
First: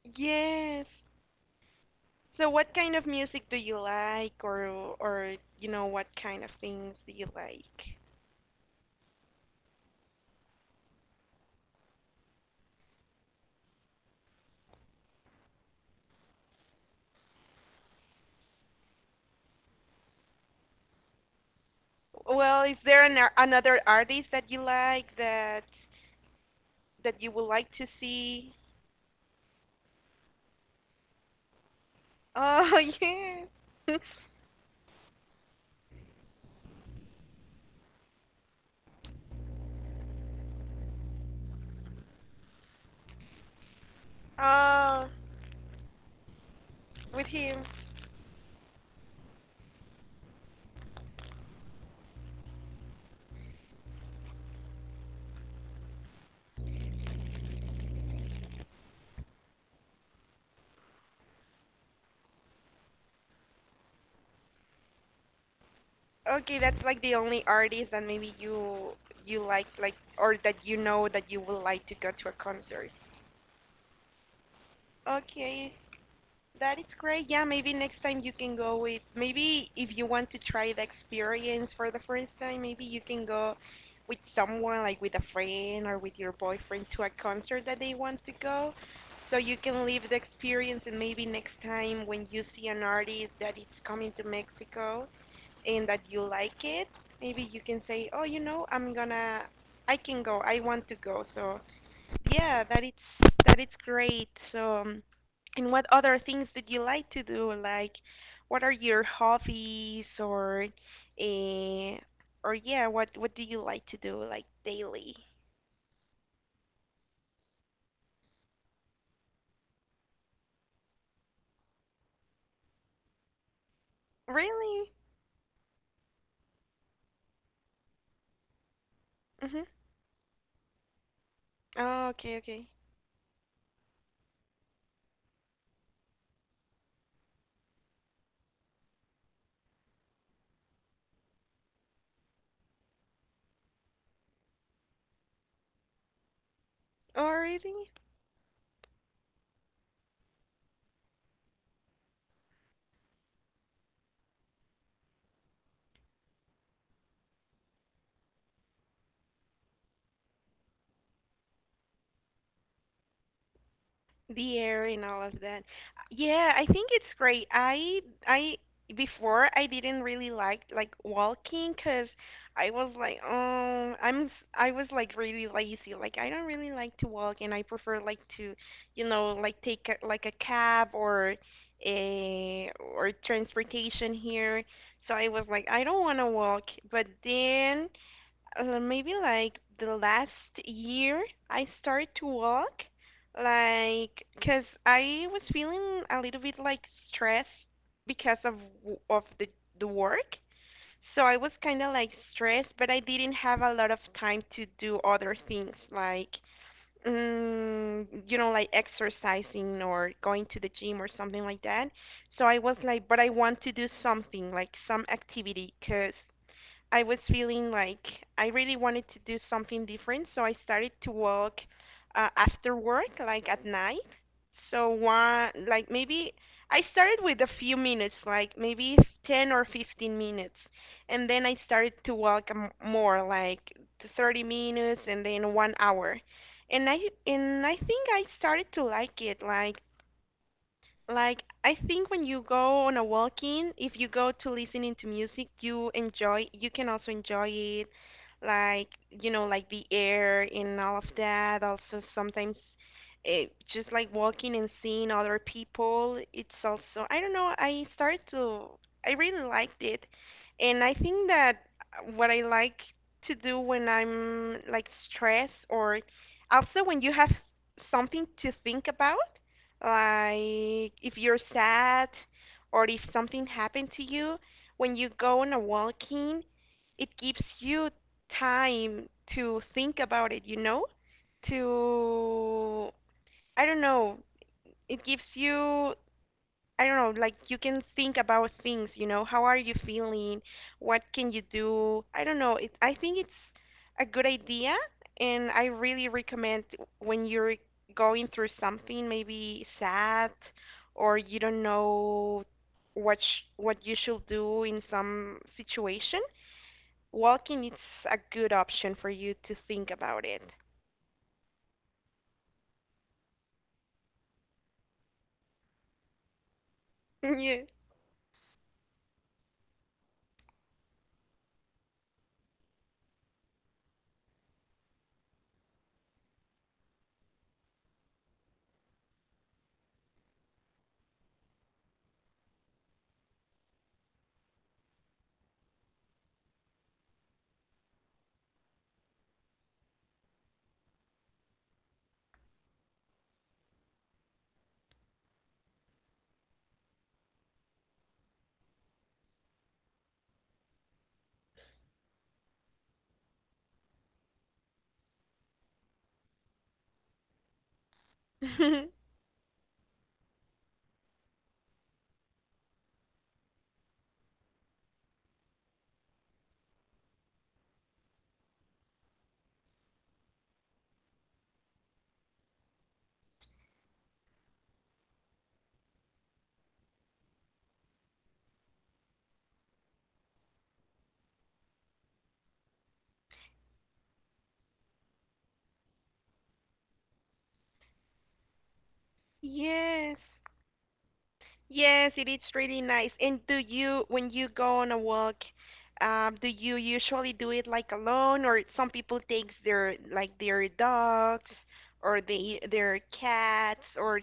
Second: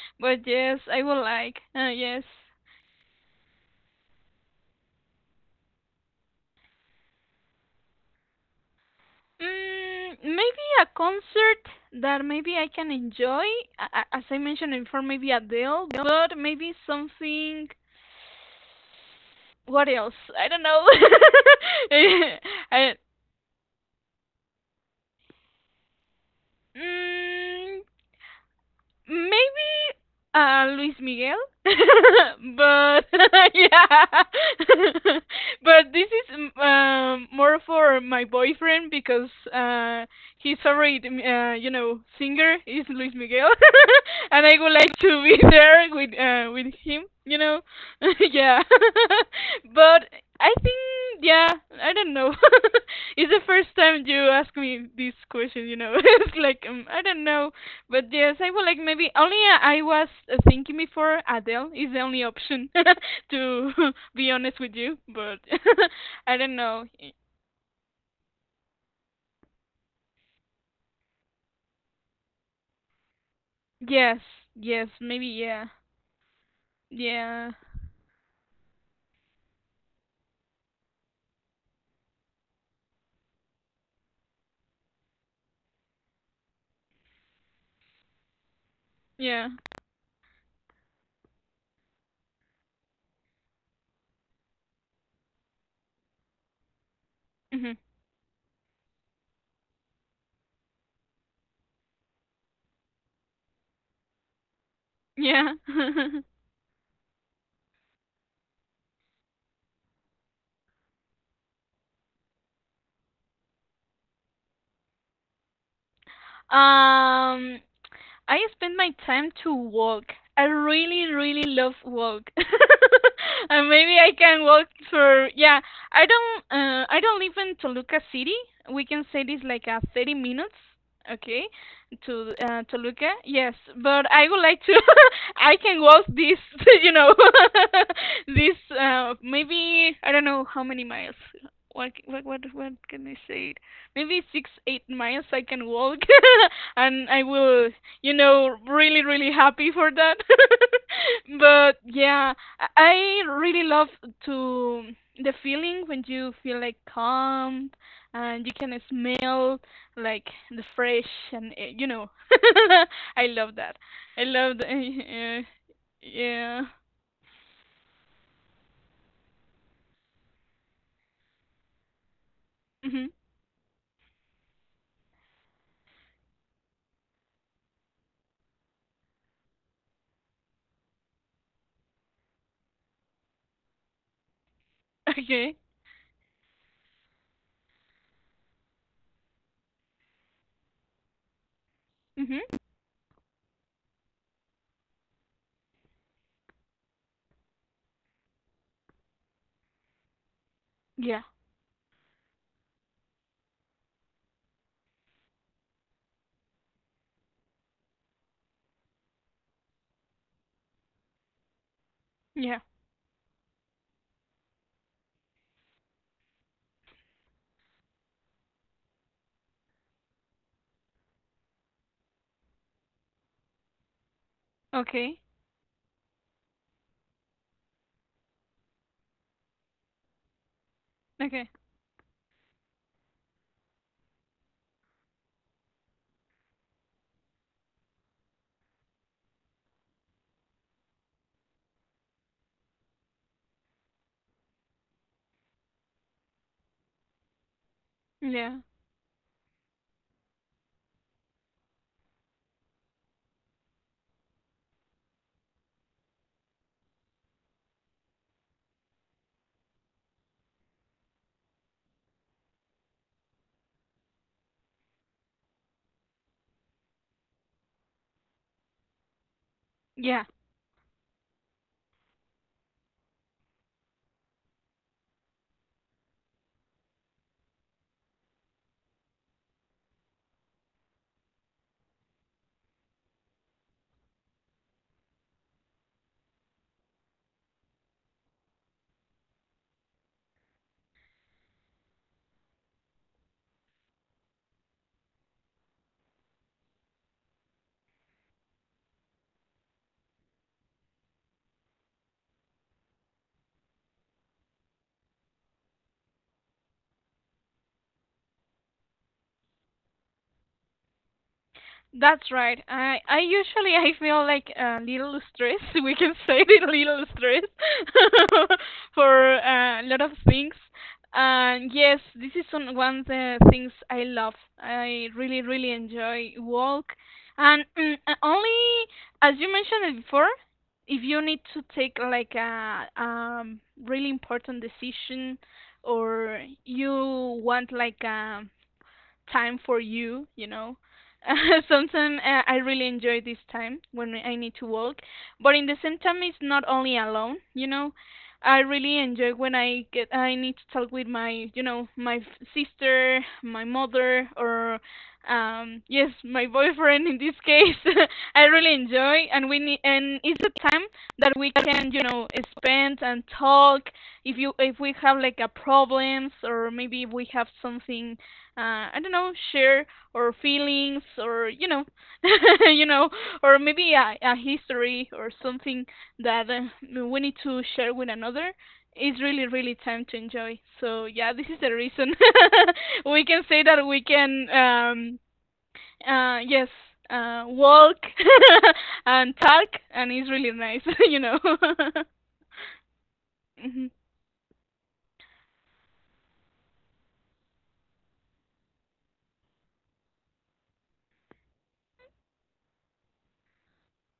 [SPEAKER 2] But yes,
[SPEAKER 1] yes.
[SPEAKER 2] I would like. Yes.
[SPEAKER 1] So what kind of music do you like, or you know, what kind of things do you like?
[SPEAKER 2] Maybe a concert that maybe I can enjoy, as I mentioned before, maybe Adele, but maybe something. What else? I don't know.
[SPEAKER 1] Well, is
[SPEAKER 2] I,
[SPEAKER 1] there another artist that you like, that you would like
[SPEAKER 2] mm,
[SPEAKER 1] to see?
[SPEAKER 2] maybe Luis Miguel,
[SPEAKER 1] Oh,
[SPEAKER 2] but
[SPEAKER 1] yes.
[SPEAKER 2] yeah, but this is more for my boyfriend because his favorite, you know, singer is Luis Miguel, and I would like
[SPEAKER 1] Oh,
[SPEAKER 2] to be there with him,
[SPEAKER 1] with
[SPEAKER 2] you know,
[SPEAKER 1] him.
[SPEAKER 2] yeah. But I think, yeah, I don't know. It's the first time you ask me this question, you know. It's like I don't know, but yes, I would like maybe only I was thinking before Adele is the only option to be honest with you, but I don't
[SPEAKER 1] Okay, that's
[SPEAKER 2] know.
[SPEAKER 1] like
[SPEAKER 2] Y-
[SPEAKER 1] the only artist that maybe you like, or that you know that you would like to go to a concert.
[SPEAKER 2] Yes, yes, maybe yeah,
[SPEAKER 1] Okay. That is great. Yeah,
[SPEAKER 2] yeah,
[SPEAKER 1] maybe next time you can go with, maybe if you want to try the experience for the first time, maybe you can go with someone like with a friend or with your boyfriend to a concert that they want to go. So
[SPEAKER 2] yeah,
[SPEAKER 1] you can live the experience. And maybe next time when you see an artist that is coming to Mexico and that you like it, maybe you
[SPEAKER 2] hmm
[SPEAKER 1] can say, "Oh, you know, I'm gonna I can go. I want to go." So yeah, that it's great. So,
[SPEAKER 2] yeah.
[SPEAKER 1] and what other things did you like to do? Like, what are your hobbies, uh, or yeah, what do you like to do like daily?
[SPEAKER 2] um, I spend my time to walk. I really, really love walk. And maybe I can walk
[SPEAKER 1] Really?
[SPEAKER 2] for yeah. I don't live in Toluca City. We can say this like
[SPEAKER 1] Mhm.
[SPEAKER 2] a 30 minutes, okay,
[SPEAKER 1] Oh,
[SPEAKER 2] to
[SPEAKER 1] okay, okay.
[SPEAKER 2] Toluca. Yes, but I would like to. I can walk this, you know, this maybe I don't know how many miles. What can I say? Maybe 6 8 miles I can walk, and I
[SPEAKER 1] Oh,
[SPEAKER 2] will
[SPEAKER 1] really?
[SPEAKER 2] you know, really, really happy for that. But yeah, I really love to the feeling when you feel like calm and you can smell like the fresh and you know, I love that. I love
[SPEAKER 1] The
[SPEAKER 2] the
[SPEAKER 1] air and all of
[SPEAKER 2] uh,
[SPEAKER 1] that. Yeah,
[SPEAKER 2] yeah.
[SPEAKER 1] I think it's great. I Before I didn't really like walking, because I was
[SPEAKER 2] Mhm.
[SPEAKER 1] like, oh, I was like really lazy. Like I don't really like to walk, and I prefer like to, you know, like take a, like a cab or a or transportation here. So I was
[SPEAKER 2] Okay.
[SPEAKER 1] like, I don't want to walk. But then maybe like the last year I started to
[SPEAKER 2] Mhm.
[SPEAKER 1] walk like, 'cause I was feeling a little bit like stressed because of the work.
[SPEAKER 2] Yeah.
[SPEAKER 1] So I was kind of like stressed, but I didn't have a lot of time to do other things like you know, like exercising or going to the gym or something like that. So I
[SPEAKER 2] Yeah.
[SPEAKER 1] was like, but I want to do something, like some activity, 'cause I was feeling like I really wanted to do something different, so I started to walk after work, like at night. So
[SPEAKER 2] Okay.
[SPEAKER 1] one, like maybe I started with a few minutes, like maybe 10 or 15 minutes, and then
[SPEAKER 2] Okay.
[SPEAKER 1] I started to walk more, like 30 minutes and then 1 hour. And I and I think I started to like it. Like, I think when you go on a walking, if you go to listening to music, you enjoy, you can also enjoy it.
[SPEAKER 2] Yeah.
[SPEAKER 1] Like, you know, like the air and all of that. Also, sometimes it, just like walking and seeing other people, it's also, I don't know, I started to, I really liked it. And I think that what I like to do when I'm like stressed, or also when you have something to think about,
[SPEAKER 2] Yeah.
[SPEAKER 1] like if you're sad or if something happened to you, when you go on a walking, it gives you time to think about it, you know? To, I don't know, it gives you, I don't know, like you can think about things, you know, how are you feeling? What can you do? I don't know. It, I think it's a good idea, and I really recommend when you're going through something maybe sad, or you don't know what you should do in some situation. Walking is a good option for you to think about it.
[SPEAKER 2] That's right. I usually I feel like a little stress. We can say it a little stress
[SPEAKER 1] Yeah.
[SPEAKER 2] for a lot of things. And yes, this is one of the things I love. I really really enjoy walk. And only as you mentioned it before, if you need to take like a really important decision or you want like a time for you, you know. Sometimes I really enjoy this time when I need to walk, but in the same time, it's not only alone, you know. I really enjoy when I need to talk with my, you know, my sister, my mother, or yes, my boyfriend in this case. I really enjoy, and we need, and it's a time that we can, you know, spend and talk if you if we have like a problems or maybe we have something I don't know, share or feelings or you know, you know, or maybe a history or something that we need to share with another. It's really, really time to enjoy. So yeah, this is the reason we can say that we can, yes, walk and talk, and
[SPEAKER 1] yes.
[SPEAKER 2] it's really nice, you know.
[SPEAKER 1] Yes, it is really nice. And do
[SPEAKER 2] Mhm.
[SPEAKER 1] you, when you go on a walk, do you usually do it like alone, or some people takes their like their dogs or their cats,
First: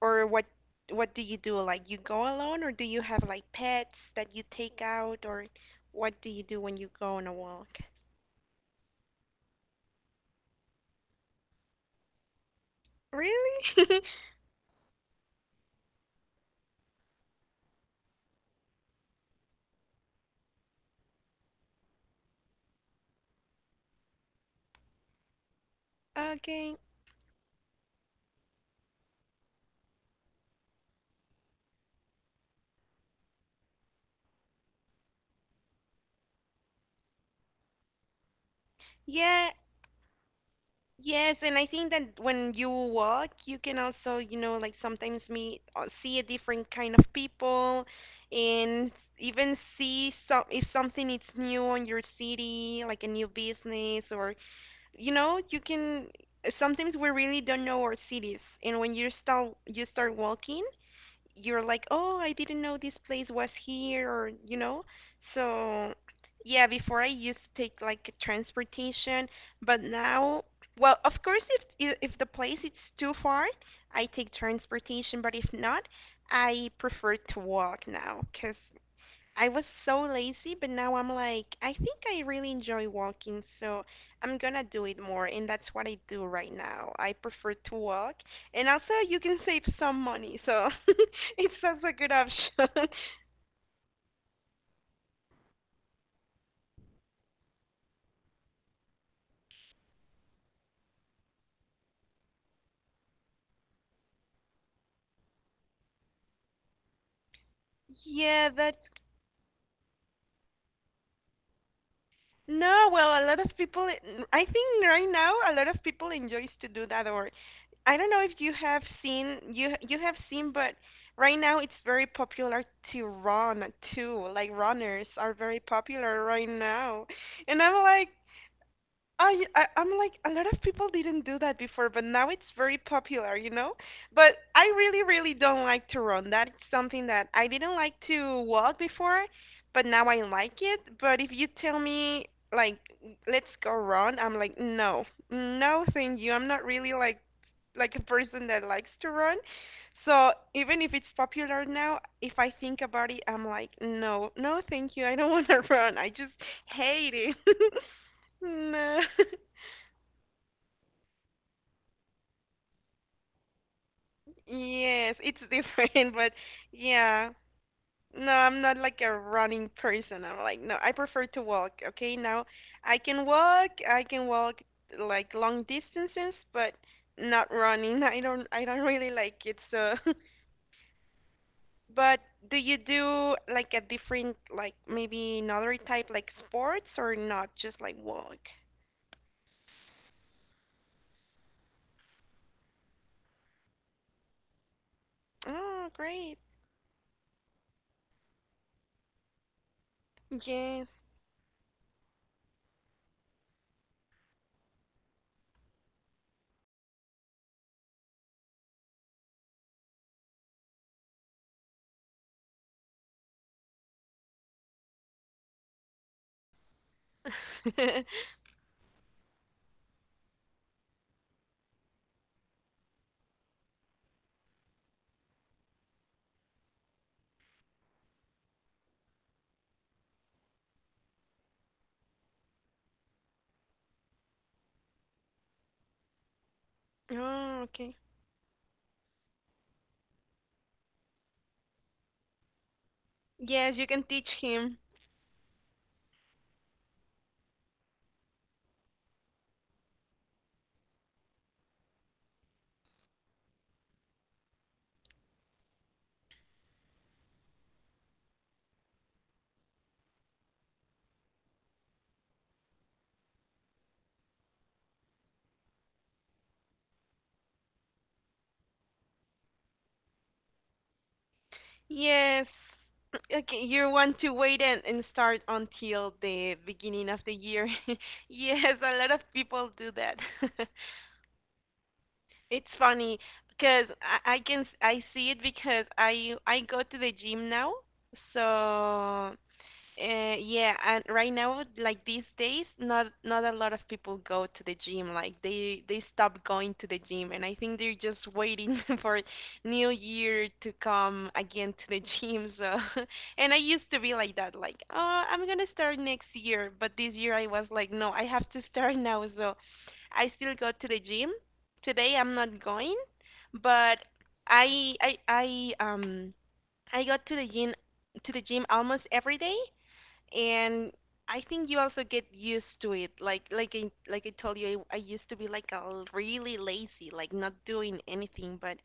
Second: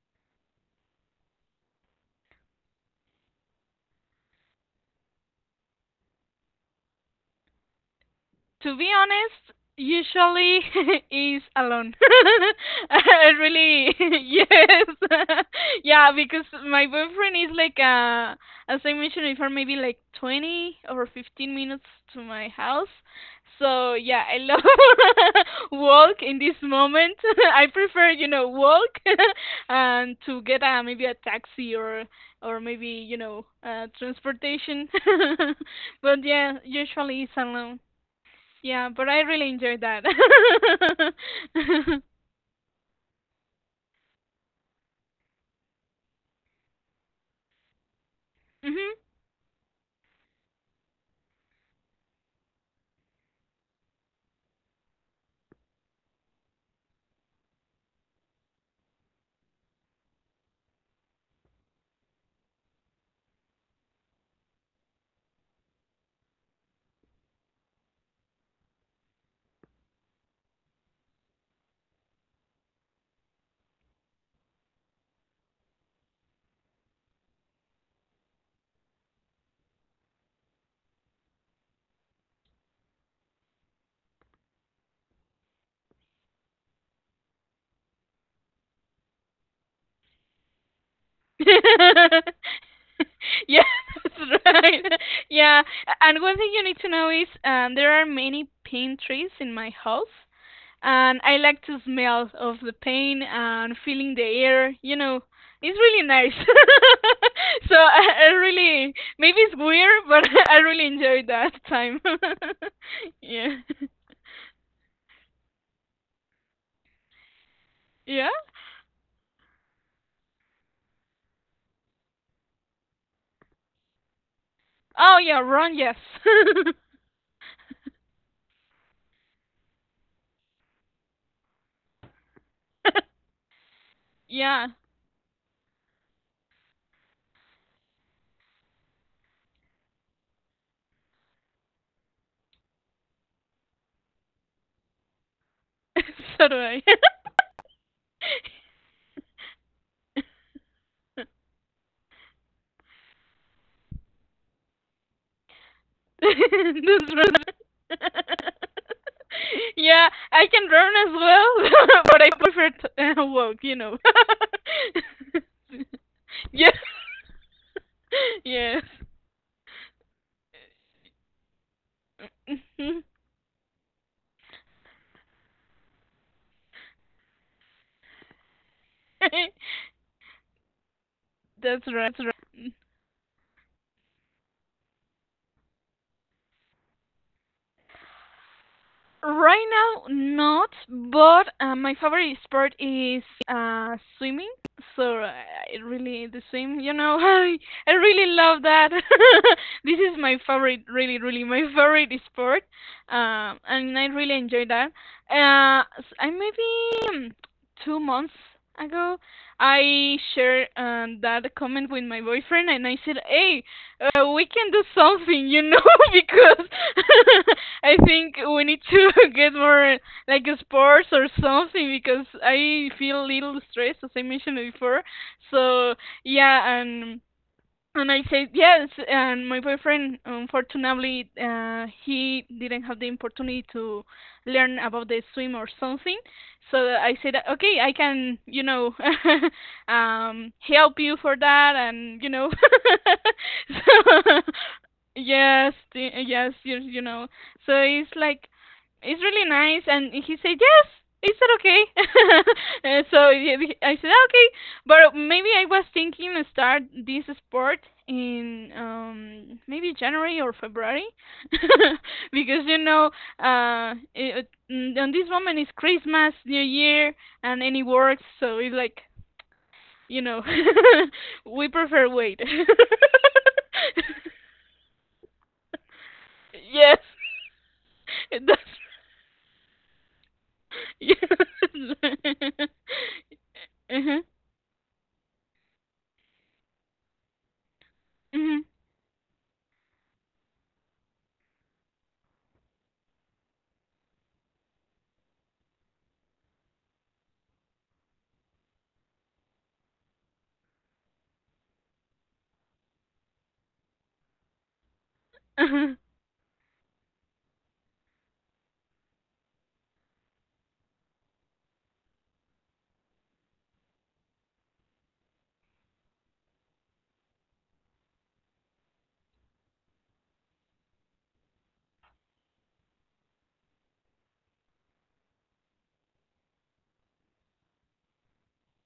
[SPEAKER 1] or what do you do? Like you go alone, or do you have like pets that you take out, or what do you do when you go on a walk?
[SPEAKER 2] To be honest, usually is alone. I
[SPEAKER 1] Really?
[SPEAKER 2] really, yes, yeah, because my boyfriend is like, as I mentioned before, maybe like 20 or 15 minutes to my house. So yeah, I love walk in this
[SPEAKER 1] Okay.
[SPEAKER 2] moment. I prefer, you know, walk and to get a maybe a taxi or maybe you know transportation. But yeah, usually it's alone. Yeah, but I really
[SPEAKER 1] Yeah,
[SPEAKER 2] enjoyed that.
[SPEAKER 1] yes, and I think that when you walk, you can also, you know, like sometimes meet or see a different kind of people, and
[SPEAKER 2] Mhm.
[SPEAKER 1] even see some, if something is new on your city, like a new business or you know, you can, sometimes we really don't know our cities. And when you start walking, you're like, oh, I didn't know this place was here, or you know. So yeah, before I used to take like transportation, but now, well, of course, if the place is too far, I take transportation. But if not, I prefer to walk now, cause I was so lazy, but now I'm like, I think I really enjoy walking, so I'm gonna do it more, and that's what I do right now. I prefer to walk, and also you can save some money, so it's also a good option.
[SPEAKER 2] yeah, that's right. Yeah, and one thing you need to know is there are many pine trees in my house, and I like to smell of the pine and feeling the air. You know, it's really nice. So I
[SPEAKER 1] Yeah, that.
[SPEAKER 2] really, maybe it's weird, but I really enjoyed that time.
[SPEAKER 1] No, well, a lot
[SPEAKER 2] Yeah.
[SPEAKER 1] of people, I think right now a lot of people enjoys to do that, or I don't know
[SPEAKER 2] Yeah.
[SPEAKER 1] if you have seen, you have seen, but right now it's very popular to run too. Like runners
[SPEAKER 2] Oh
[SPEAKER 1] are
[SPEAKER 2] yeah,
[SPEAKER 1] very
[SPEAKER 2] run. Yes.
[SPEAKER 1] popular right now. And I'm like I'm like a lot of people didn't do that before, but now it's very popular, you know. But I
[SPEAKER 2] Yeah.
[SPEAKER 1] really, really don't like to run. That's something that I didn't like to walk before, but now I like it. But if you tell me like let's go run, I'm like no, no, thank you.
[SPEAKER 2] So
[SPEAKER 1] I'm
[SPEAKER 2] do
[SPEAKER 1] not
[SPEAKER 2] I.
[SPEAKER 1] really like a person that likes to run. So even if it's popular now, if I think about it, I'm like no, no, thank you. I don't want to run. I just
[SPEAKER 2] This
[SPEAKER 1] hate it.
[SPEAKER 2] run.
[SPEAKER 1] No.
[SPEAKER 2] Yeah, I can run as well, but I prefer to walk. You know.
[SPEAKER 1] Yes, it's different, but
[SPEAKER 2] Yes.
[SPEAKER 1] yeah. No, I'm not
[SPEAKER 2] Yes.
[SPEAKER 1] like a running person. I'm like, no, I prefer to walk, okay? Now, I can walk like long distances, but not running. I don't really like it, so
[SPEAKER 2] That's right.
[SPEAKER 1] but
[SPEAKER 2] That's
[SPEAKER 1] do
[SPEAKER 2] right.
[SPEAKER 1] you do like a different like maybe another type like sports or not just like walk?
[SPEAKER 2] Right now, not, but my favorite sport is swimming. So uh, I
[SPEAKER 1] Oh,
[SPEAKER 2] really
[SPEAKER 1] great.
[SPEAKER 2] the swim, you know, I really love that. This is my favorite,
[SPEAKER 1] Yes.
[SPEAKER 2] really, really my favorite sport, and I really enjoy that. I maybe 2 months ago, I shared that comment with my boyfriend, and I said, "Hey, we can do something, you know, because I think we need to get more like sports or something because I feel a little stressed, as I mentioned before. So yeah, and I said yes, and my boyfriend, unfortunately, he didn't have the opportunity to learn about the swim or something. So I said,
[SPEAKER 1] Oh,
[SPEAKER 2] okay, I
[SPEAKER 1] okay.
[SPEAKER 2] can, you know, help you for that, and you know,
[SPEAKER 1] Yes, you can teach
[SPEAKER 2] so,
[SPEAKER 1] him.
[SPEAKER 2] yes, yes, you know. So it's like it's really nice, and he said yes. Is that okay? And so yeah, I said okay, but maybe I was thinking to start this sport in maybe January or February because you know, on this moment is Christmas, New Year, and any works, so it's like you know we prefer wait.
[SPEAKER 1] Yes. Okay, you want to wait and start until the
[SPEAKER 2] Yes,
[SPEAKER 1] beginning of the year.
[SPEAKER 2] it does.
[SPEAKER 1] Yes, a lot of people do that.
[SPEAKER 2] Yes.
[SPEAKER 1] It's funny because
[SPEAKER 2] Uh-huh.
[SPEAKER 1] I can I see it because I go to the gym now. So
[SPEAKER 2] Mhm.
[SPEAKER 1] yeah, and right now, like these days, not a lot of people go to the gym. Like they stop going to the gym, and I think they're just waiting for New Year to come again to the gym. So, and I used to be like that, like, oh, I'm gonna
[SPEAKER 2] Uh-huh.
[SPEAKER 1] start next year, but this year I was like, no, I have to start now. So, I still go to the gym. Today I'm not going, but I I got to the gym almost every day and I think you also get used to it. Like I like I told you, I used to be like a really lazy, like not doing anything. But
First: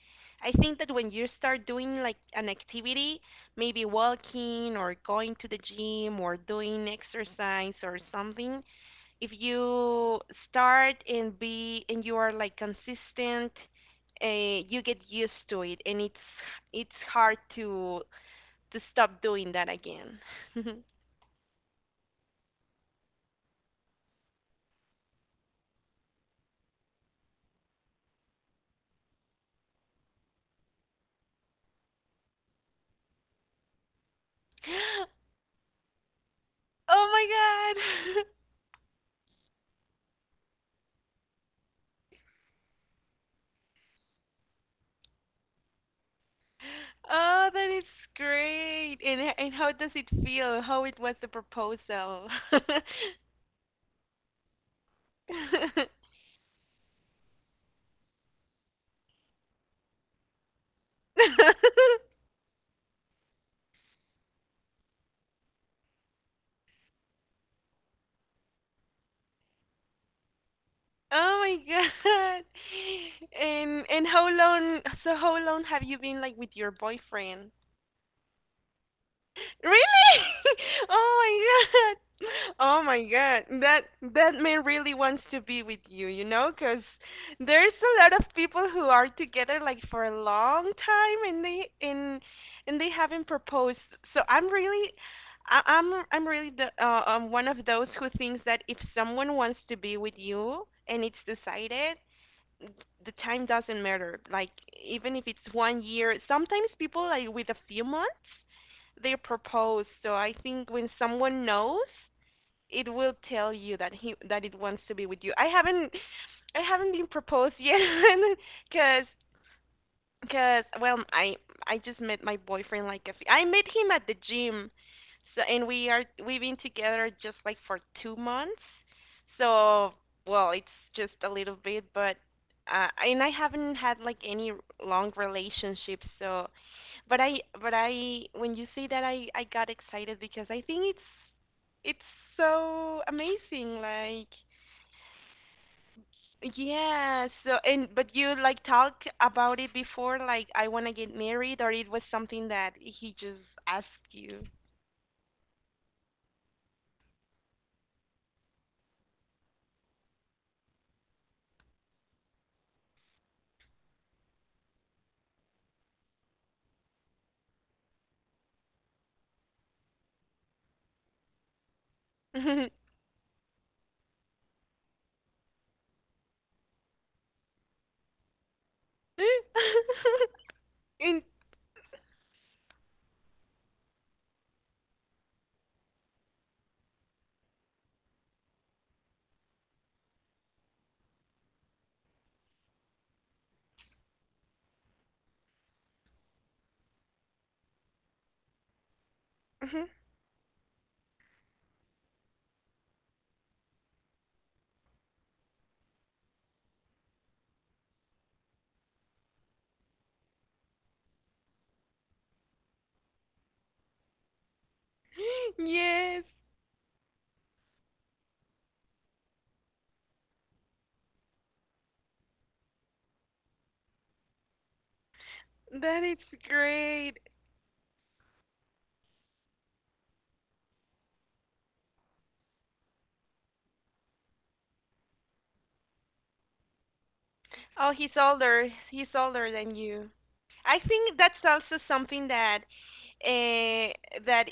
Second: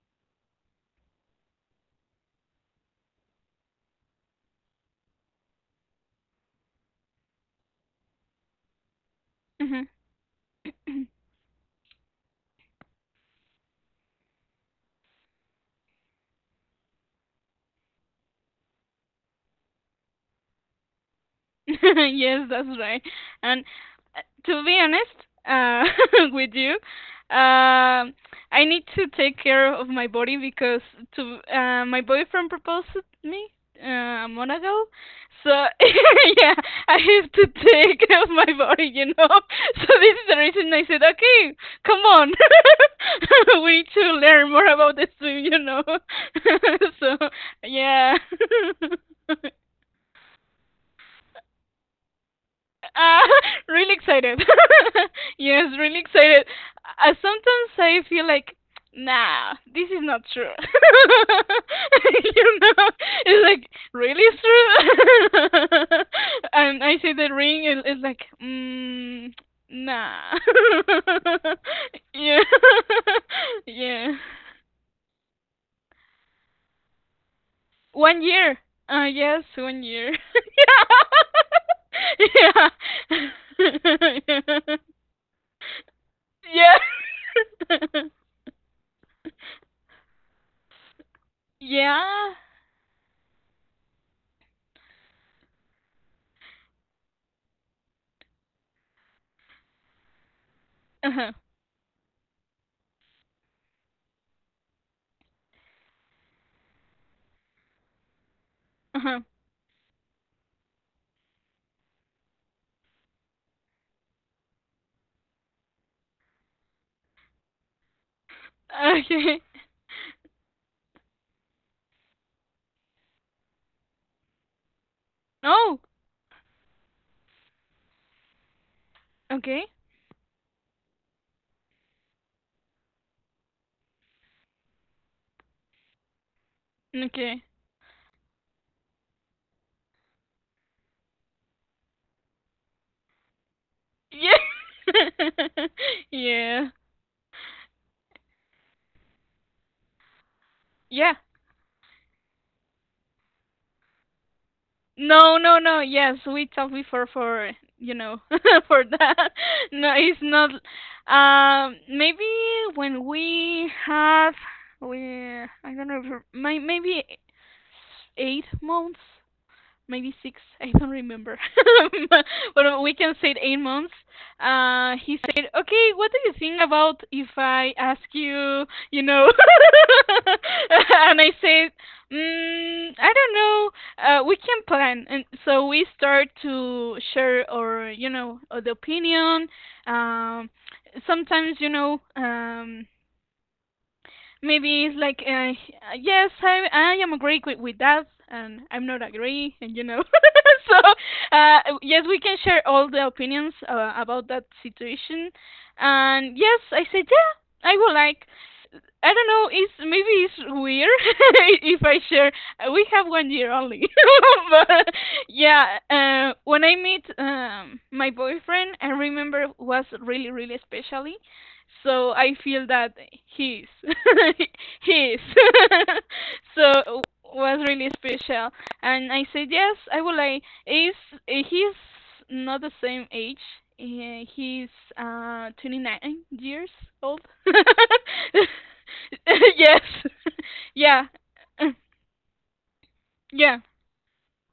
[SPEAKER 1] I think that when you start doing like an activity, maybe walking or going to the gym or doing exercise or something, if
[SPEAKER 2] Uh-huh.
[SPEAKER 1] you start and be and you are like consistent, you get used to it, and it's hard to stop doing that again.
[SPEAKER 2] Yes, that's right. And to be honest with you, um I need to take care of my body because to my boyfriend proposed to me a month ago. So yeah,
[SPEAKER 1] Oh
[SPEAKER 2] I have to take
[SPEAKER 1] my
[SPEAKER 2] care
[SPEAKER 1] god.
[SPEAKER 2] of my body, you know. So this is the reason I said, okay, come on, we need to learn more about this, swim, you know. So
[SPEAKER 1] Oh, that is
[SPEAKER 2] yeah.
[SPEAKER 1] great. And how does it feel? How it was the proposal?
[SPEAKER 2] Uh, really excited. Yes, really excited. Sometimes I feel like, nah, this is not true. You know, it's like really it's true. And I see the ring, and it's like, mm, nah.
[SPEAKER 1] Oh my
[SPEAKER 2] Yeah,
[SPEAKER 1] god. And
[SPEAKER 2] yeah.
[SPEAKER 1] how long so how long have you been like with your boyfriend?
[SPEAKER 2] One year. Yes, one year.
[SPEAKER 1] Really? Oh my god.
[SPEAKER 2] Yeah.
[SPEAKER 1] Oh my god. That that man
[SPEAKER 2] yeah.
[SPEAKER 1] really wants to be with you, you know, 'cause there's a
[SPEAKER 2] Yeah.
[SPEAKER 1] lot of people who are together like for a long time
[SPEAKER 2] yeah.
[SPEAKER 1] and they haven't proposed. So I'm really I'm really the one of those who thinks that if someone wants to be with you and it's
[SPEAKER 2] Uh-huh.
[SPEAKER 1] decided, the time doesn't matter. Like even if it's 1 year, sometimes people like with a few months they
[SPEAKER 2] Uh-huh.
[SPEAKER 1] propose. So I think when someone knows, it will tell you that he that it wants to be with you. I haven't been proposed yet because
[SPEAKER 2] Okay.
[SPEAKER 1] because well, I just met my boyfriend like a few, I met him at the gym, so and
[SPEAKER 2] No.
[SPEAKER 1] we are we've been together just like for 2 months.
[SPEAKER 2] Okay.
[SPEAKER 1] So well, it's just a little bit, but and I haven't had like any long relationships. So, but I
[SPEAKER 2] Okay.
[SPEAKER 1] but I when you say that I got excited because I think it's so amazing. Like
[SPEAKER 2] Yeah. Yeah.
[SPEAKER 1] yeah, so and but you like talk about it before, like I wanna
[SPEAKER 2] Yeah.
[SPEAKER 1] get married, or it was something that he just asked you.
[SPEAKER 2] No, no, no. Yes, we talked before for, you know, for that. No, it's not. Maybe when we have, I don't know, maybe 8 months maybe six, I don't remember,
[SPEAKER 1] and
[SPEAKER 2] but we can say 8 months. He said, "Okay, what do you think about if I ask you, you know?" And I said, mm, "I don't know. We can plan." And so we start to share our, you know, the opinion. Um, sometimes, you know. Maybe it's like yes I am agree with that and I'm not agree and you know so yes we can share all the opinions about that situation and yes I said yeah I would like. I don't know. It's maybe it's weird if I share. We have one year only, but yeah.
[SPEAKER 1] yes,
[SPEAKER 2] When I met my boyfriend, I remember was really really specially. So I feel that he's he's
[SPEAKER 1] that is
[SPEAKER 2] so
[SPEAKER 1] great.
[SPEAKER 2] was really special. And I said, yes, I would like. Is he's not the same age. He's 29 years old.
[SPEAKER 1] Oh, he's older. He's older than
[SPEAKER 2] Yes,
[SPEAKER 1] you. I
[SPEAKER 2] yeah,
[SPEAKER 1] think that's also something that
[SPEAKER 2] yeah,
[SPEAKER 1] uh, that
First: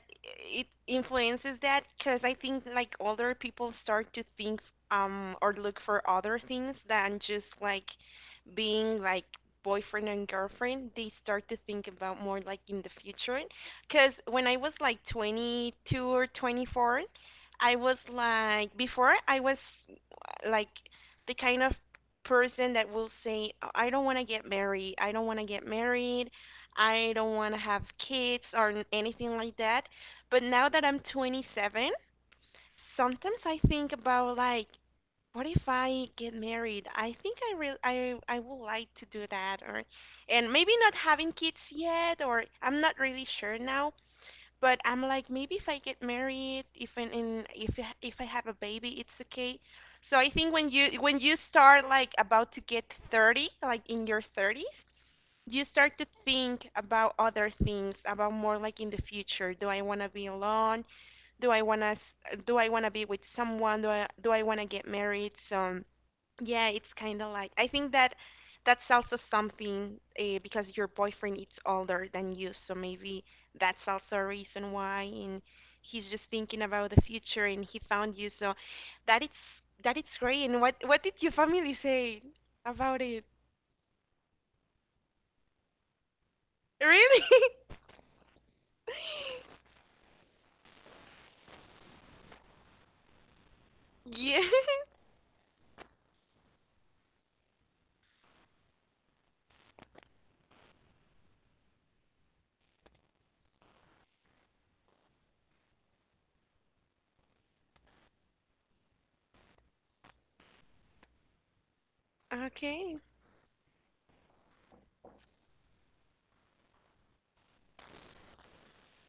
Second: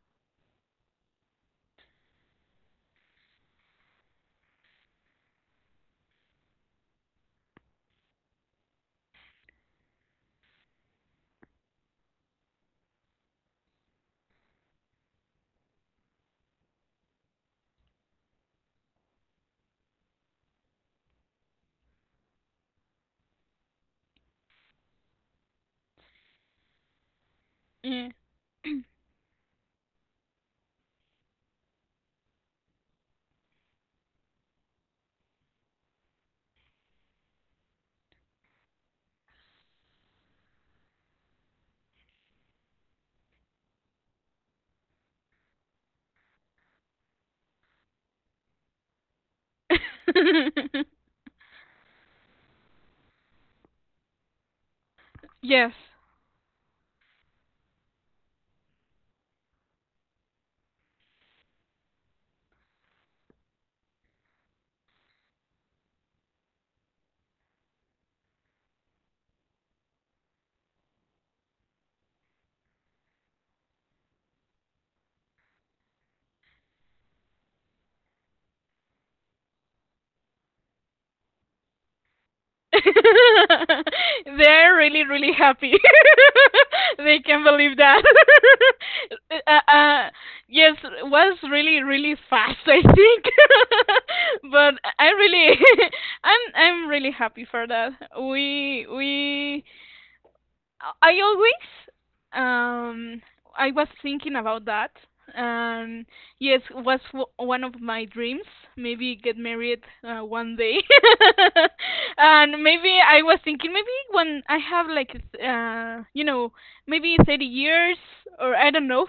[SPEAKER 1] it influences that because I think like older people start to think or look for other things than just like being like boyfriend and girlfriend. They start to think about more like in the future. Because when I was like 22 or 24, I was like before I was like the kind of person that will say, "I don't want to get married. I don't want to get married. I don't want to have
[SPEAKER 2] yeah.
[SPEAKER 1] kids or anything like that." But now that I'm 27, sometimes I think about like, what if I get married? I think I I would like to do that or and maybe not having kids yet or I'm not really sure now, but I'm like, maybe if I get married, if in, in if if I have a baby, it's okay. So I think when you start like about to get 30, like in your 30s, you
[SPEAKER 2] Yes.
[SPEAKER 1] start to think about other things about more like in the future. Do I want to be alone, do I want to do I want to be with someone, do I do I want to get married? So yeah, it's kind of like I think that that's also something because your boyfriend is older than you, so maybe that's also a reason why, and he's just thinking about the future and he found you, so that it's that it's great. And what did your family say about it?
[SPEAKER 2] They're really, really happy. They
[SPEAKER 1] Really?
[SPEAKER 2] can't believe that. uh, uh, yes, was really, really fast. I think,
[SPEAKER 1] yeah.
[SPEAKER 2] but I really, I'm really happy for that. We I always I was thinking about that. Um yes, was one of my dreams, maybe get married one day. And maybe
[SPEAKER 1] Okay.
[SPEAKER 2] I was thinking maybe when I have like you know, maybe 30 years or I don't know.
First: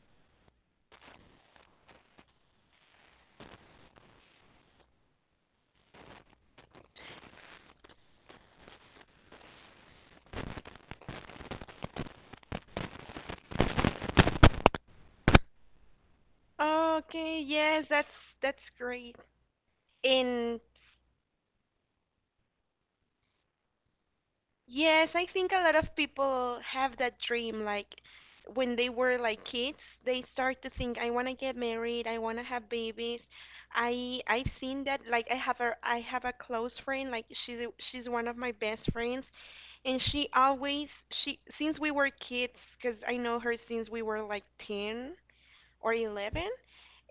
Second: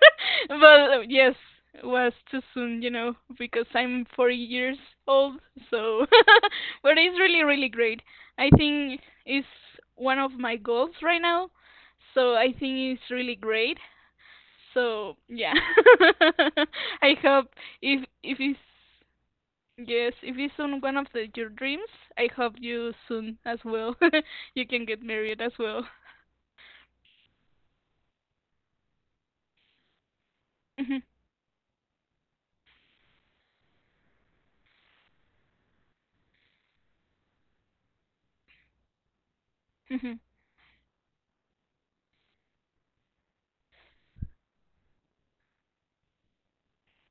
[SPEAKER 2] But yes, was too soon, you know, because I'm 40 years old. So but it's really really great. I think is one of my goals right now. So I think it's really great. So yeah, I
[SPEAKER 1] Okay,
[SPEAKER 2] hope
[SPEAKER 1] yes,
[SPEAKER 2] if it's
[SPEAKER 1] that's great.
[SPEAKER 2] yes if it's
[SPEAKER 1] And
[SPEAKER 2] on one of the, your dreams, I hope you soon as well you can get
[SPEAKER 1] yes, I
[SPEAKER 2] married
[SPEAKER 1] think
[SPEAKER 2] as
[SPEAKER 1] a lot
[SPEAKER 2] well.
[SPEAKER 1] of people have that dream like when they were like kids, they start to think
[SPEAKER 2] Mhm,
[SPEAKER 1] I want to get married, I want to have babies. I've seen that. Like I have a close friend. Like she's one of my best friends and
[SPEAKER 2] mhm,
[SPEAKER 1] she always she since we were kids cuz I know her since we were like 10 or 11,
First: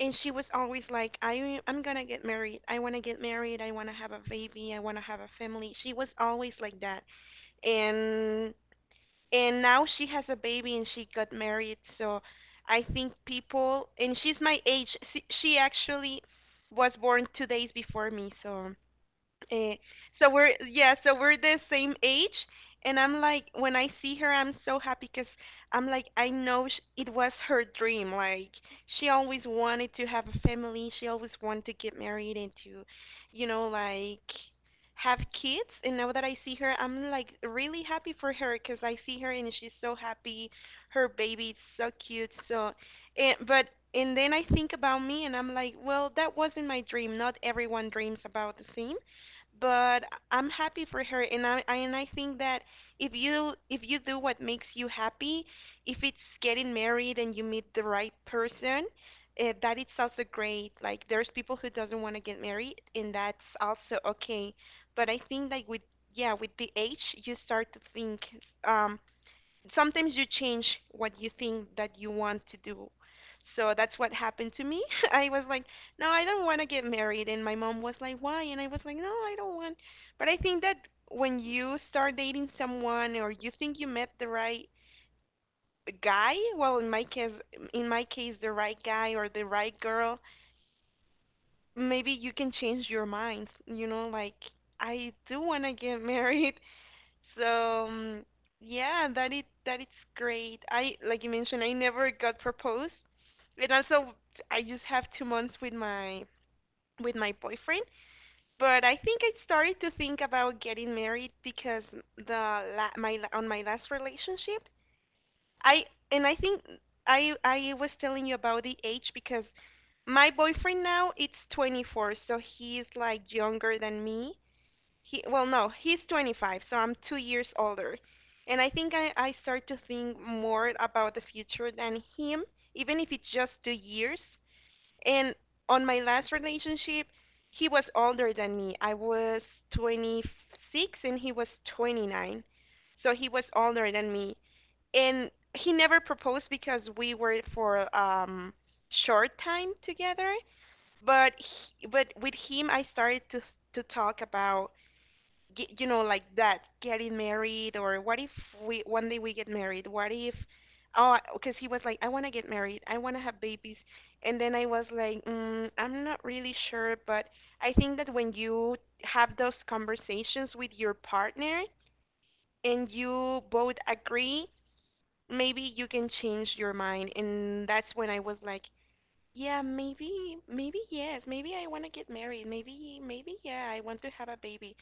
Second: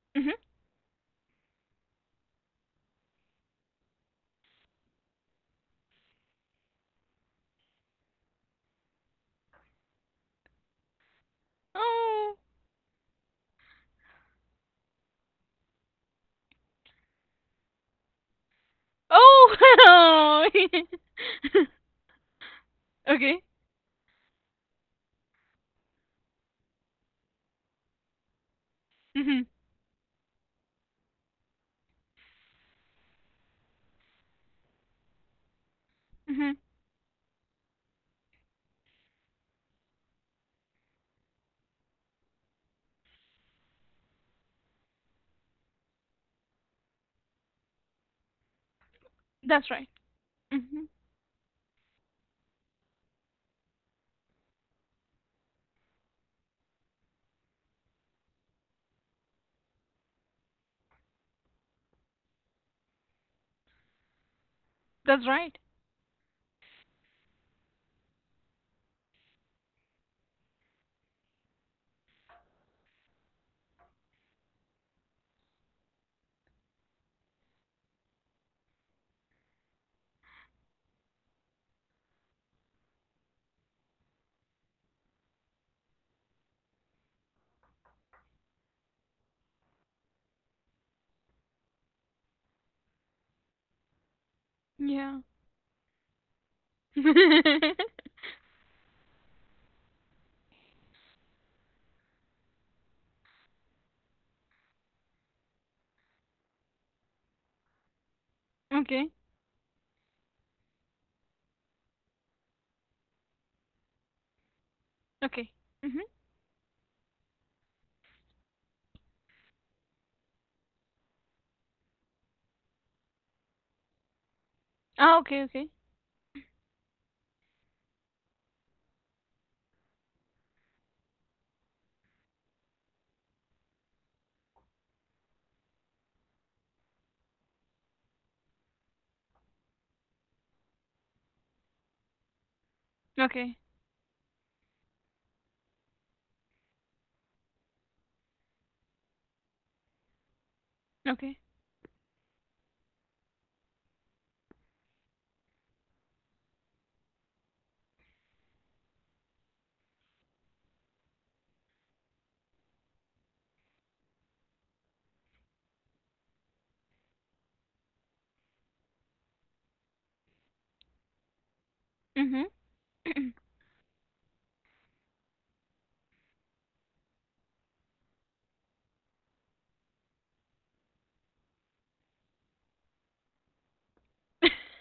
[SPEAKER 1] and she
[SPEAKER 2] mhm.
[SPEAKER 1] was always like I'm going to get married, I want to get married, I want to have a baby, I want to have a family. She was always like that. and and now she has a baby and she got married, so
[SPEAKER 2] Oh,
[SPEAKER 1] I think people and she's my age. She actually was born 2 days before me, so Eh, so
[SPEAKER 2] oh,
[SPEAKER 1] we're yeah, so we're the same age, and I'm
[SPEAKER 2] okay.
[SPEAKER 1] like, when I see her, I'm so happy because I'm like, I know it was her dream. Like she always
[SPEAKER 2] Mhm,
[SPEAKER 1] wanted to have a family. She always wanted to get married and to, you know, like have kids. And now that I
[SPEAKER 2] mhm.
[SPEAKER 1] see her, I'm like really happy for her because I see her and she's so happy. Her baby is so cute. So, and but and then I think about me and I'm like, well, that wasn't my dream. Not everyone dreams about the same,
[SPEAKER 2] That's right.
[SPEAKER 1] but I'm happy
[SPEAKER 2] Mhm.
[SPEAKER 1] for her, and I and I think that if you do what makes you happy, if it's getting married and you meet the right person, that it's also great. Like there's people who doesn't want to get married, and that's also okay. But I
[SPEAKER 2] That's
[SPEAKER 1] think
[SPEAKER 2] right.
[SPEAKER 1] like with yeah with the age, you start to think um sometimes you change what you think that you want to do. So that's what happened to me. I was like, no, I don't want to get married. And my mom was like, why? And I was like, no, I don't want. But I think that when you start dating someone or you think you met the right guy, well, in my case, the right guy or the right girl, maybe you can change your mind. You know, like I
[SPEAKER 2] Yeah.
[SPEAKER 1] do want to get married. So yeah, that it that it's great. I like you mentioned, I never got proposed, and also I just have 2 months with my boyfriend. But I
[SPEAKER 2] Okay.
[SPEAKER 1] think I started to think about getting married because the la- my la- on my last relationship,
[SPEAKER 2] Okay.
[SPEAKER 1] I
[SPEAKER 2] Mhm.
[SPEAKER 1] and I think I was telling you about the age because my boyfriend now it's 24, so he's like younger than me
[SPEAKER 2] Oh
[SPEAKER 1] he
[SPEAKER 2] okay,
[SPEAKER 1] well, no,
[SPEAKER 2] okay.
[SPEAKER 1] he's 25, so I'm 2 years older, and I think I start to think more about the future than him, even if it's just 2 years. And on my last relationship, he was older than me. I was 26 and he was 29, so he was
[SPEAKER 2] Okay.
[SPEAKER 1] older than me, and he never proposed because we were for short time together but
[SPEAKER 2] Okay.
[SPEAKER 1] he, but with him I started to talk about you know, like that, getting married, or what if we one day we get married? What if, oh, because he was like, I want to get married, I want to have babies, and then I was like, mm, I'm not really sure, but I think that when you have those conversations with your partner
[SPEAKER 2] Mhm.
[SPEAKER 1] and you both agree, maybe you can change your mind, and that's when I was like, yeah, maybe, maybe yes. Maybe I want to get married. Maybe, maybe yeah, I want to have a baby.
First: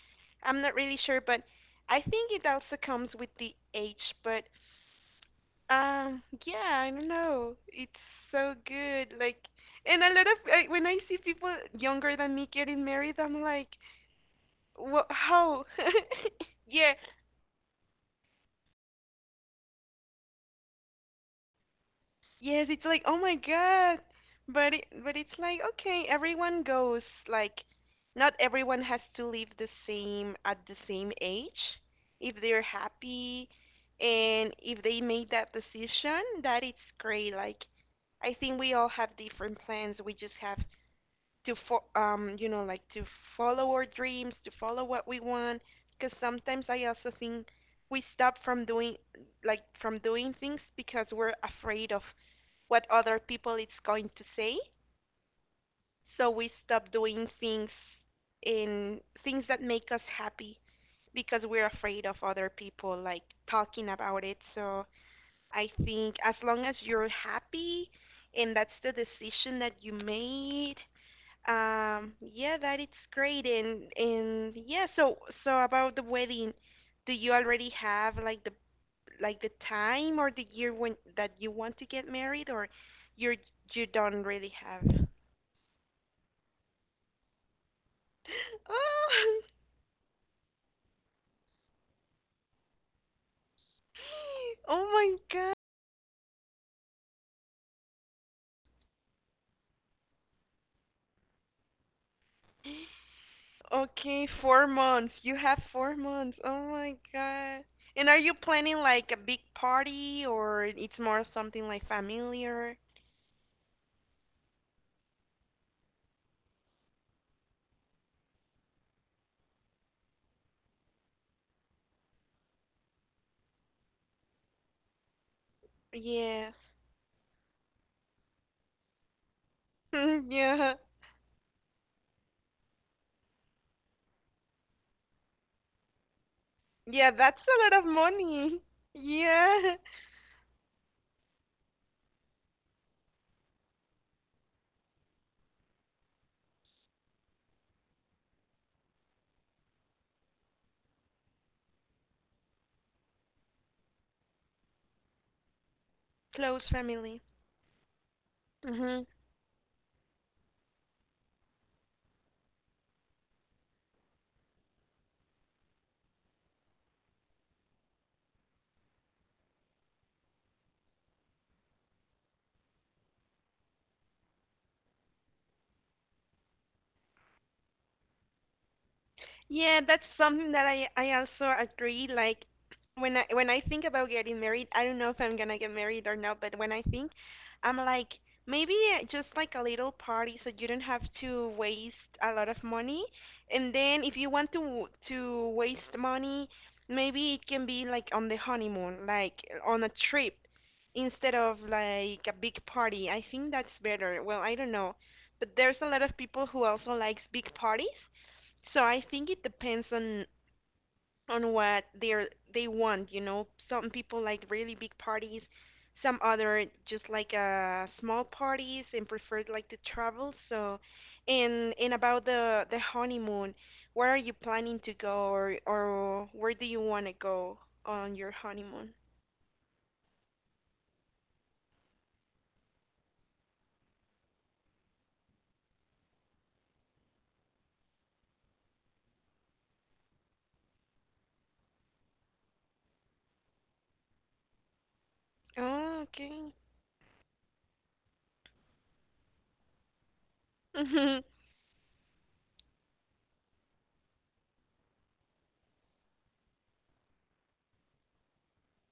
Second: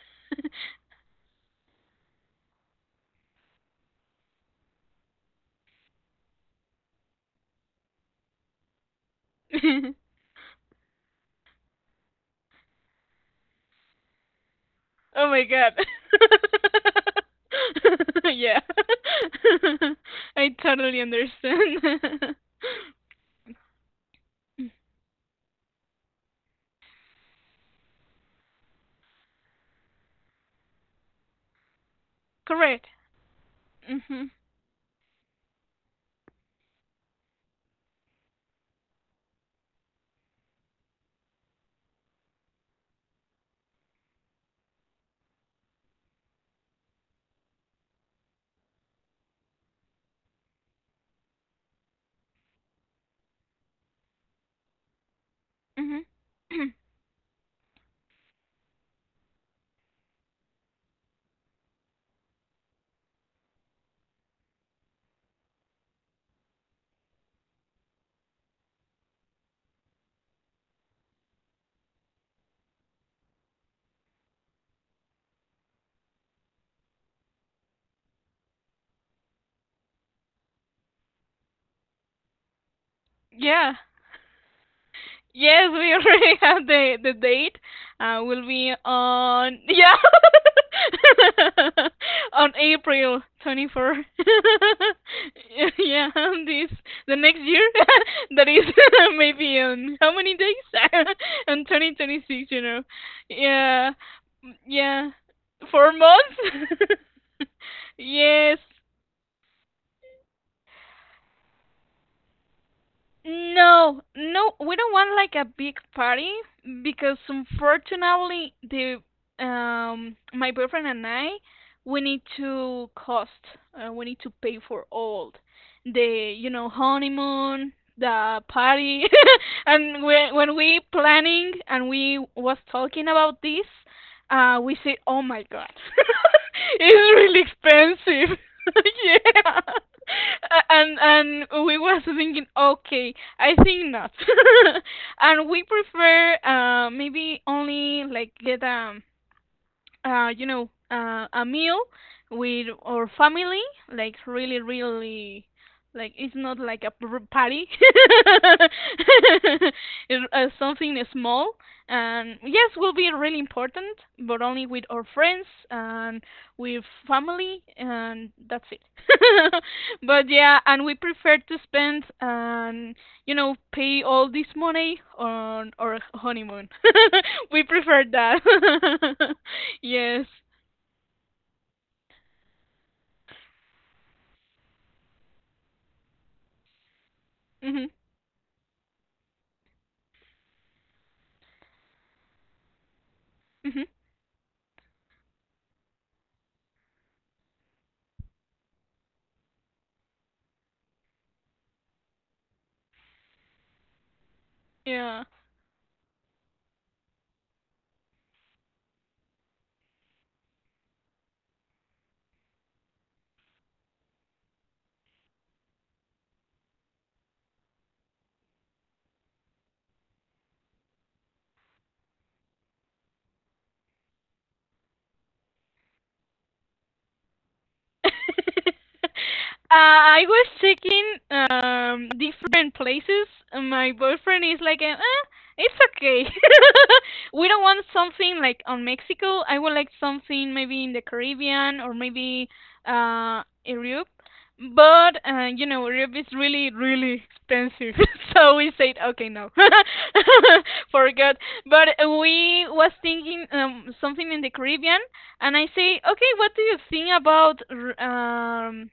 [SPEAKER 1] I'm not really sure, but I think it also comes with the age. But yeah, I don't know. It's so good. Like, and a lot of when I see people younger than me getting married, I'm like, what?
[SPEAKER 2] Oh my
[SPEAKER 1] How?
[SPEAKER 2] god.
[SPEAKER 1] yeah,
[SPEAKER 2] Yeah. I totally understand.
[SPEAKER 1] yes, it's like, oh my God. But but it's like, okay, everyone goes like not everyone has to live the same at the same age. If they're
[SPEAKER 2] Correct.
[SPEAKER 1] happy
[SPEAKER 2] Mhm.
[SPEAKER 1] and if they made that decision, that it's great. Like I think we all have different plans. We just have to you know, like to follow our dreams, to follow what we want. Because sometimes I also think we stop from doing, like, from doing things because we're afraid of what other people it's going to say.
[SPEAKER 2] Mhm.
[SPEAKER 1] So we stop doing things in things that make us happy because we're afraid of other people, like, talking about it. So I think as long as you're happy and that's the decision that you made, yeah, that it's great. And yeah, so about the wedding, do you already have like the time or the year when that you want to get married, or you're
[SPEAKER 2] Yeah.
[SPEAKER 1] you don't really have?
[SPEAKER 2] Yes, we already have the date. Will be
[SPEAKER 1] Oh,
[SPEAKER 2] on yeah on April 24.
[SPEAKER 1] oh my
[SPEAKER 2] Yeah, this the next year that is maybe on how many days on 2026. You know,
[SPEAKER 1] God.
[SPEAKER 2] yeah,
[SPEAKER 1] Okay,
[SPEAKER 2] mm,
[SPEAKER 1] four
[SPEAKER 2] yeah,
[SPEAKER 1] months. You have
[SPEAKER 2] four
[SPEAKER 1] 4 months. Oh
[SPEAKER 2] months.
[SPEAKER 1] my God. And are you
[SPEAKER 2] Yes,
[SPEAKER 1] planning like a big party or it's more something like familiar?
[SPEAKER 2] no, no, we don't want like a big party because unfortunately the my boyfriend and I we need to cost we need to pay for all the you
[SPEAKER 1] Yes.
[SPEAKER 2] know honeymoon, the party, and when
[SPEAKER 1] Yeah.
[SPEAKER 2] we planning and we was talking about this we say, "Oh my God,
[SPEAKER 1] Yeah,
[SPEAKER 2] it's really
[SPEAKER 1] that's a lot of
[SPEAKER 2] expensive."
[SPEAKER 1] money.
[SPEAKER 2] Yeah,
[SPEAKER 1] Yeah.
[SPEAKER 2] and we was thinking, okay, I think not, and we prefer maybe only like get you know, a meal with our family, like really, really, like it's not
[SPEAKER 1] Close
[SPEAKER 2] like a
[SPEAKER 1] family.
[SPEAKER 2] party,
[SPEAKER 1] hmm
[SPEAKER 2] it's, something small. And yes, will be really important, but only with our friends and with family, and that's it. But yeah, and we prefer to spend you know, pay all this money on our honeymoon. We preferred that.
[SPEAKER 1] Yeah, that's
[SPEAKER 2] Yes.
[SPEAKER 1] something that I also agree. Like when I think about getting married, I don't know if I'm gonna get married or not, but when I think, I'm
[SPEAKER 2] Mhm.
[SPEAKER 1] like maybe just like a little party so you don't have to waste a lot of money. And
[SPEAKER 2] Mhm.
[SPEAKER 1] then if you want to waste money, maybe it can be like on the honeymoon, like on a trip instead of like a big party. I think that's better. Well, I don't know.
[SPEAKER 2] Yeah.
[SPEAKER 1] But there's a lot of people who also likes big parties. So I think it depends on what they want, you know. Some people like really big parties, some other just like small parties and prefer like to travel. So and about the honeymoon, where are you planning to go or where do you want to go on your honeymoon?
[SPEAKER 2] I was checking different places. My boyfriend is like, eh, it's okay. We don't want something like on Mexico. I would like something maybe in the Caribbean or maybe Europe. But you know,
[SPEAKER 1] Oh,
[SPEAKER 2] Europe is
[SPEAKER 1] okay.
[SPEAKER 2] really, really expensive. So we said, okay, no,
[SPEAKER 1] Mhm.
[SPEAKER 2] forgot. But we was thinking something in the Caribbean and I say, okay, what do you think about um,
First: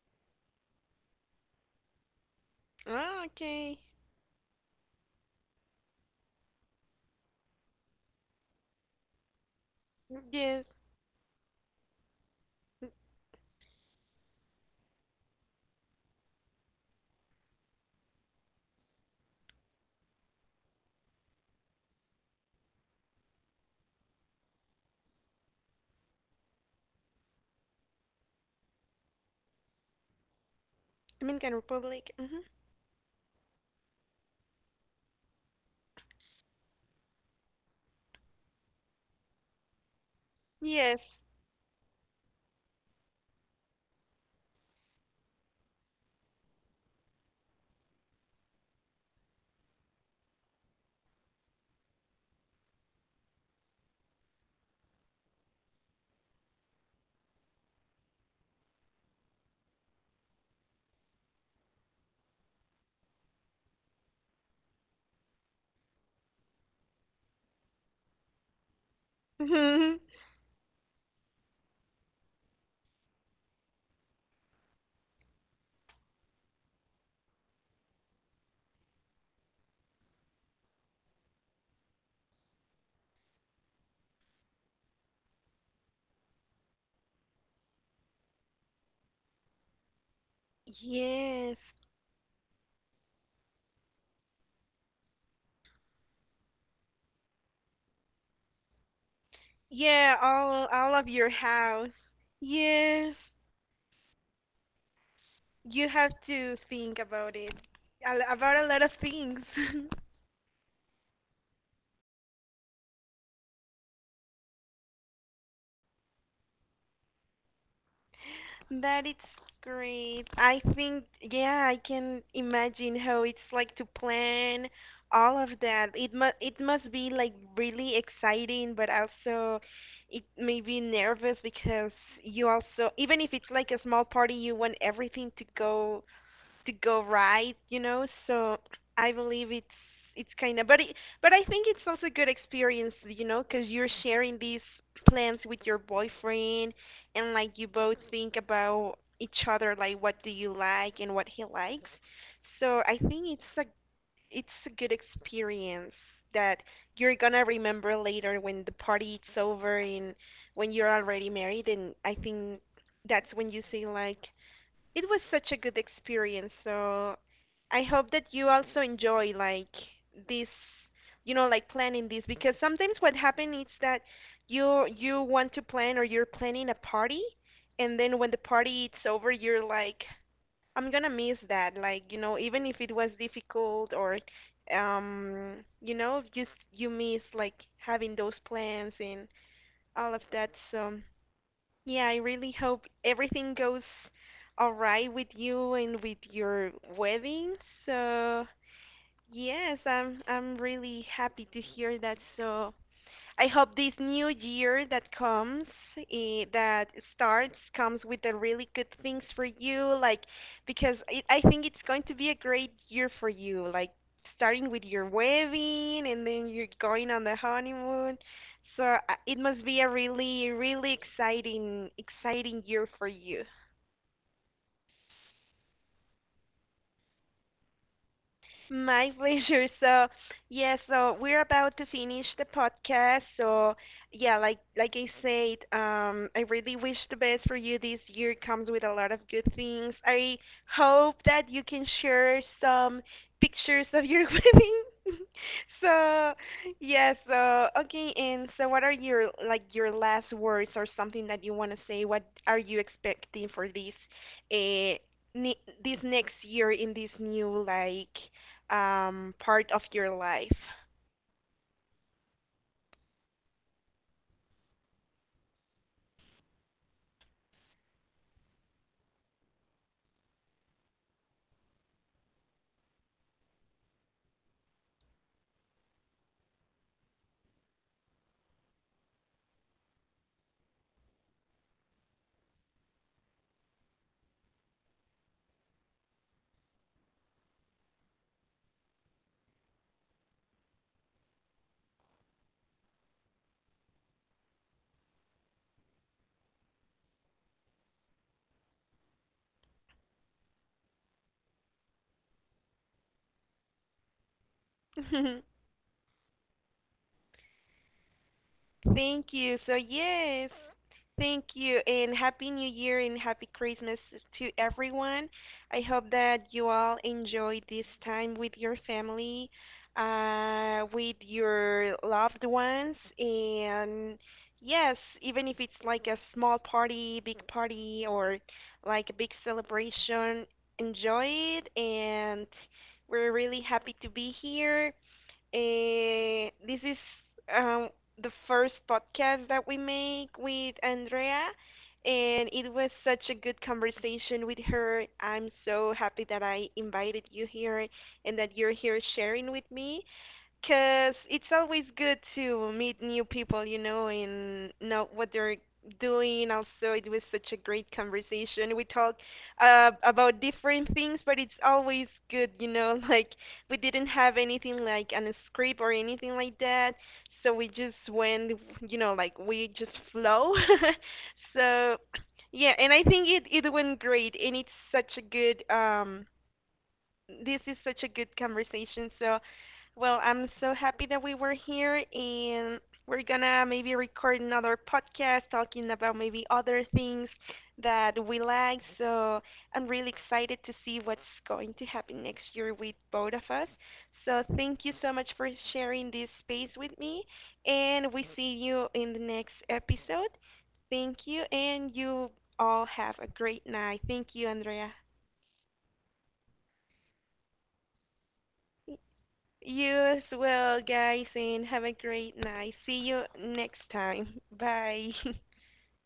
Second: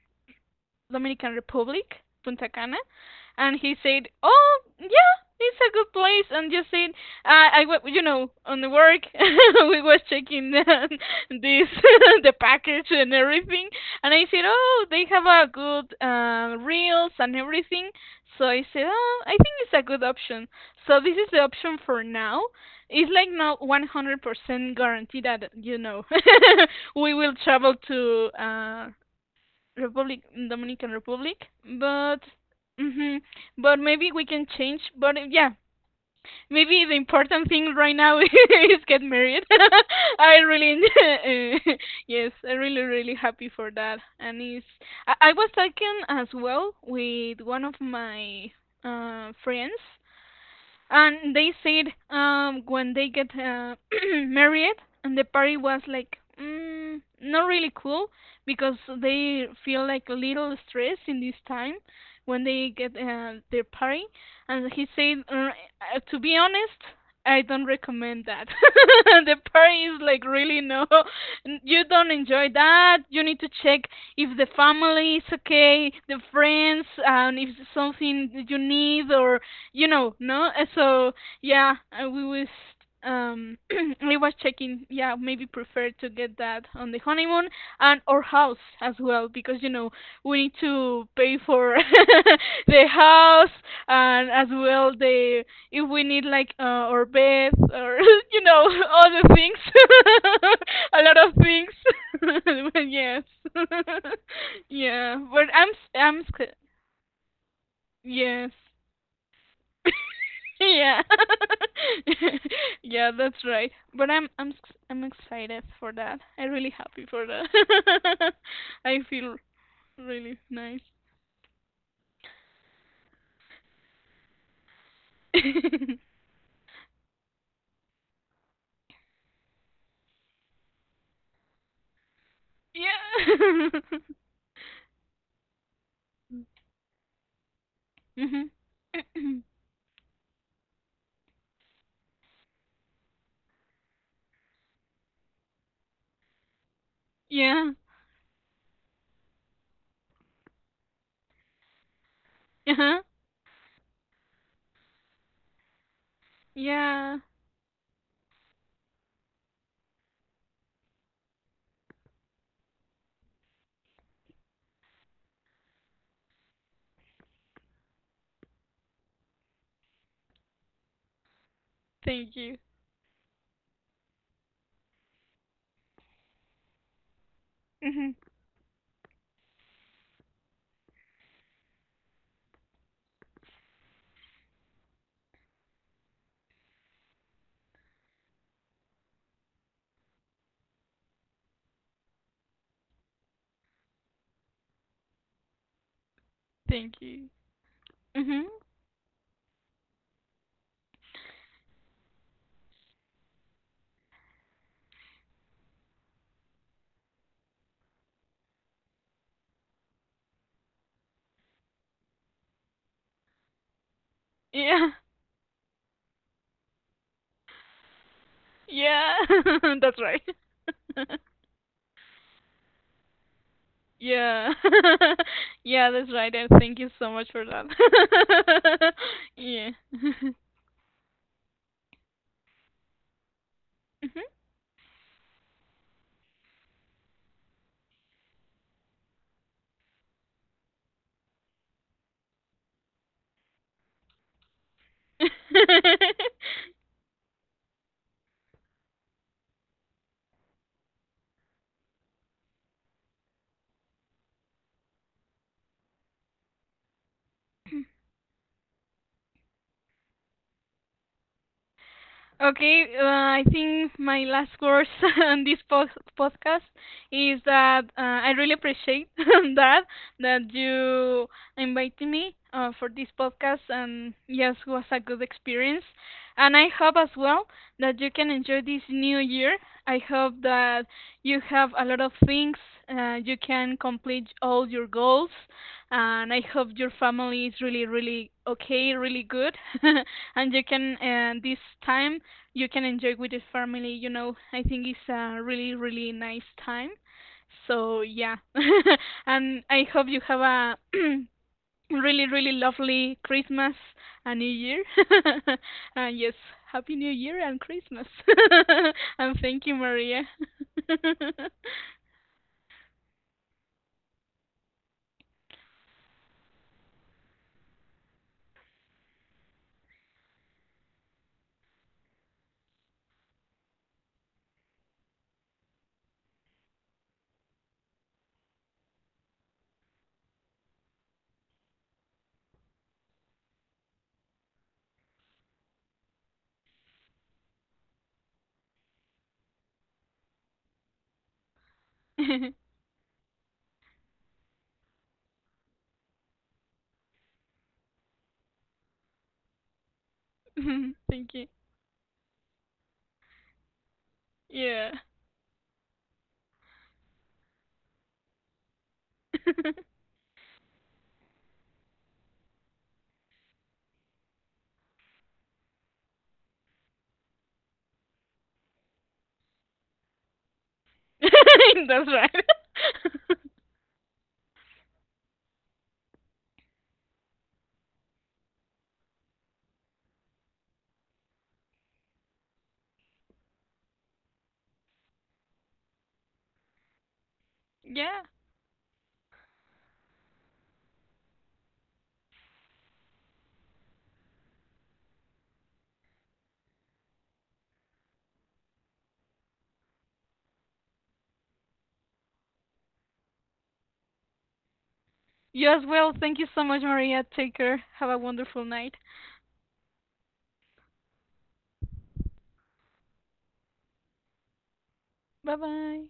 [SPEAKER 2] Dominican Republic, Punta Cana,
[SPEAKER 1] Oh,
[SPEAKER 2] and he
[SPEAKER 1] okay.
[SPEAKER 2] said, "Oh, yeah, it's a good place." And just said, "I, you know, on the work, we was checking
[SPEAKER 1] Yes.
[SPEAKER 2] this the package and everything, and I said, "Oh, they have a good reels and everything." So I said, "Oh, I think it's a good option." So this is the option for now. It's like not 100% guaranteed that you know we will travel to Republic Dominican Republic,
[SPEAKER 1] Dominican Republic.
[SPEAKER 2] but
[SPEAKER 1] Mhm.
[SPEAKER 2] hmm but maybe we can change. But yeah, maybe the important thing right now is get married. I really
[SPEAKER 1] Yes.
[SPEAKER 2] yes, I'm really really happy for that, and it's I was talking as well with one of my friends and they said when they get married and the party was like mm, not really cool because they feel like a little stress in this time when they get their party and he said to be honest I don't recommend that. The party is like really no, you don't enjoy that, you need to check if the family is okay, the friends, and if something you need or you know, no? So yeah, we was um we was checking yeah maybe prefer to get that on the honeymoon and our house as well because you know we need to pay
[SPEAKER 1] Yes.
[SPEAKER 2] for the house and as well the if we need like our bed or you know all the things
[SPEAKER 1] Yeah, all all
[SPEAKER 2] a
[SPEAKER 1] of
[SPEAKER 2] lot
[SPEAKER 1] your
[SPEAKER 2] of things
[SPEAKER 1] house. Yes,
[SPEAKER 2] yes yeah but i'm
[SPEAKER 1] you
[SPEAKER 2] s-
[SPEAKER 1] have
[SPEAKER 2] i'm sc-
[SPEAKER 1] to think about it.
[SPEAKER 2] yes
[SPEAKER 1] About a lot of things.
[SPEAKER 2] yeah. Yeah, that's right. But I'm I'm excited for that. I'm really happy for that. I
[SPEAKER 1] That it's
[SPEAKER 2] feel
[SPEAKER 1] great.
[SPEAKER 2] really
[SPEAKER 1] I
[SPEAKER 2] nice.
[SPEAKER 1] think yeah, I can imagine how it's like to plan all of that.
[SPEAKER 2] Yeah.
[SPEAKER 1] It must be like really exciting, but also it may be nervous because you also even if it's like a small party, you want everything to go right, you know.
[SPEAKER 2] Mhm.
[SPEAKER 1] So I believe it's kind of, but it, but I think it's also a good experience, you know, because you're sharing these plans with your boyfriend, and like you
[SPEAKER 2] Yeah.
[SPEAKER 1] both think about each other, like what do you like and what he likes. So I
[SPEAKER 2] Uh-huh.
[SPEAKER 1] think it's a good experience that you're
[SPEAKER 2] Yeah.
[SPEAKER 1] gonna remember later when the party is over and when you're already married, and I think that's when you say like it was such a good experience. So I hope that you also enjoy like this, you know, like planning this
[SPEAKER 2] Thank
[SPEAKER 1] because
[SPEAKER 2] you.
[SPEAKER 1] sometimes what happens is that you want to plan or you're planning a party and
[SPEAKER 2] Mhm.
[SPEAKER 1] then when the party is over you're like I'm going to miss that, like, you know, even if it was difficult or um you know just you miss like having those plans and all of that. So yeah, I really hope everything goes all right with you and with your
[SPEAKER 2] Thank you.
[SPEAKER 1] wedding.
[SPEAKER 2] Mhm.
[SPEAKER 1] So, yes, I'm really happy to hear that. So, I hope this new year that comes, that starts, comes with the really good things for you. Like, because it, I think it's going to be a great year for you. Like, starting with
[SPEAKER 2] Yeah.
[SPEAKER 1] your wedding and then you're going on the honeymoon. So
[SPEAKER 2] Yeah.
[SPEAKER 1] it must be a
[SPEAKER 2] That's right.
[SPEAKER 1] really, really exciting, exciting year for you.
[SPEAKER 2] Yeah. Yeah, that's right. And thank you so much for that.
[SPEAKER 1] My
[SPEAKER 2] Yeah.
[SPEAKER 1] pleasure. So, yeah, so we're about to finish the podcast. So, yeah, like I said, I really wish the best for you. This year comes with a lot of good things. I hope that you can share some pictures of your wedding.
[SPEAKER 2] Mhm.
[SPEAKER 1] So, yeah, so okay, and so what are your like your last words or something that you want to say? What are you expecting for this uh this next year in this new like part of your life.
[SPEAKER 2] Okay, I think my last words on this podcast is that I really appreciate that that you invited me for this podcast, and yes, it was a good experience. And I hope as well that you can enjoy this new year. I hope that you have a lot of things, you can complete all your goals, and I hope your family is really, really okay, really good, and you can this time you can enjoy with the family. You know, I think it's a really, really nice time. So yeah, and I hope you have a really, really lovely Christmas and New Year. And yes, Happy New Year and Christmas.
[SPEAKER 1] Thank
[SPEAKER 2] And
[SPEAKER 1] you.
[SPEAKER 2] thank you,
[SPEAKER 1] So,
[SPEAKER 2] Maria.
[SPEAKER 1] yes, thank you. And Happy New Year and Happy Christmas to everyone. I hope that you all enjoy this time with your family, with your loved ones. And yes, even if it's like a small party, big party, or like a big celebration, enjoy it. And we're really happy to be here. This is um, the first podcast that we make with Andrea, and
[SPEAKER 2] Thank
[SPEAKER 1] it was such a good conversation with her. I'm so happy that I invited you here and that you're here sharing with me because
[SPEAKER 2] you.
[SPEAKER 1] it's always good to meet new people, you know, and
[SPEAKER 2] Yeah.
[SPEAKER 1] know what they're doing. Also, it was such a great conversation. We talked about different things, but it's always good, you know, like we didn't have anything like an script or anything like that. So we just went, you know, like we just flow. So
[SPEAKER 2] That's right.
[SPEAKER 1] yeah, and I think it went great, and it's such a good this is such a good conversation. So, well, I'm so happy that we were here, and we're gonna maybe record another podcast talking about maybe other things that
[SPEAKER 2] Yeah.
[SPEAKER 1] we like. So, I'm really excited to see what's going to happen next year with both of us. So, thank you so much for sharing this space with me, and we see you in the next episode. Thank you, and you all have a great night. Thank you, Andrea.
[SPEAKER 2] You as well. Thank you so much, Maria. Take care. Have a wonderful night.
[SPEAKER 1] You as well, guys, and have a great night. See you next time. Bye.
[SPEAKER 2] Bye-bye.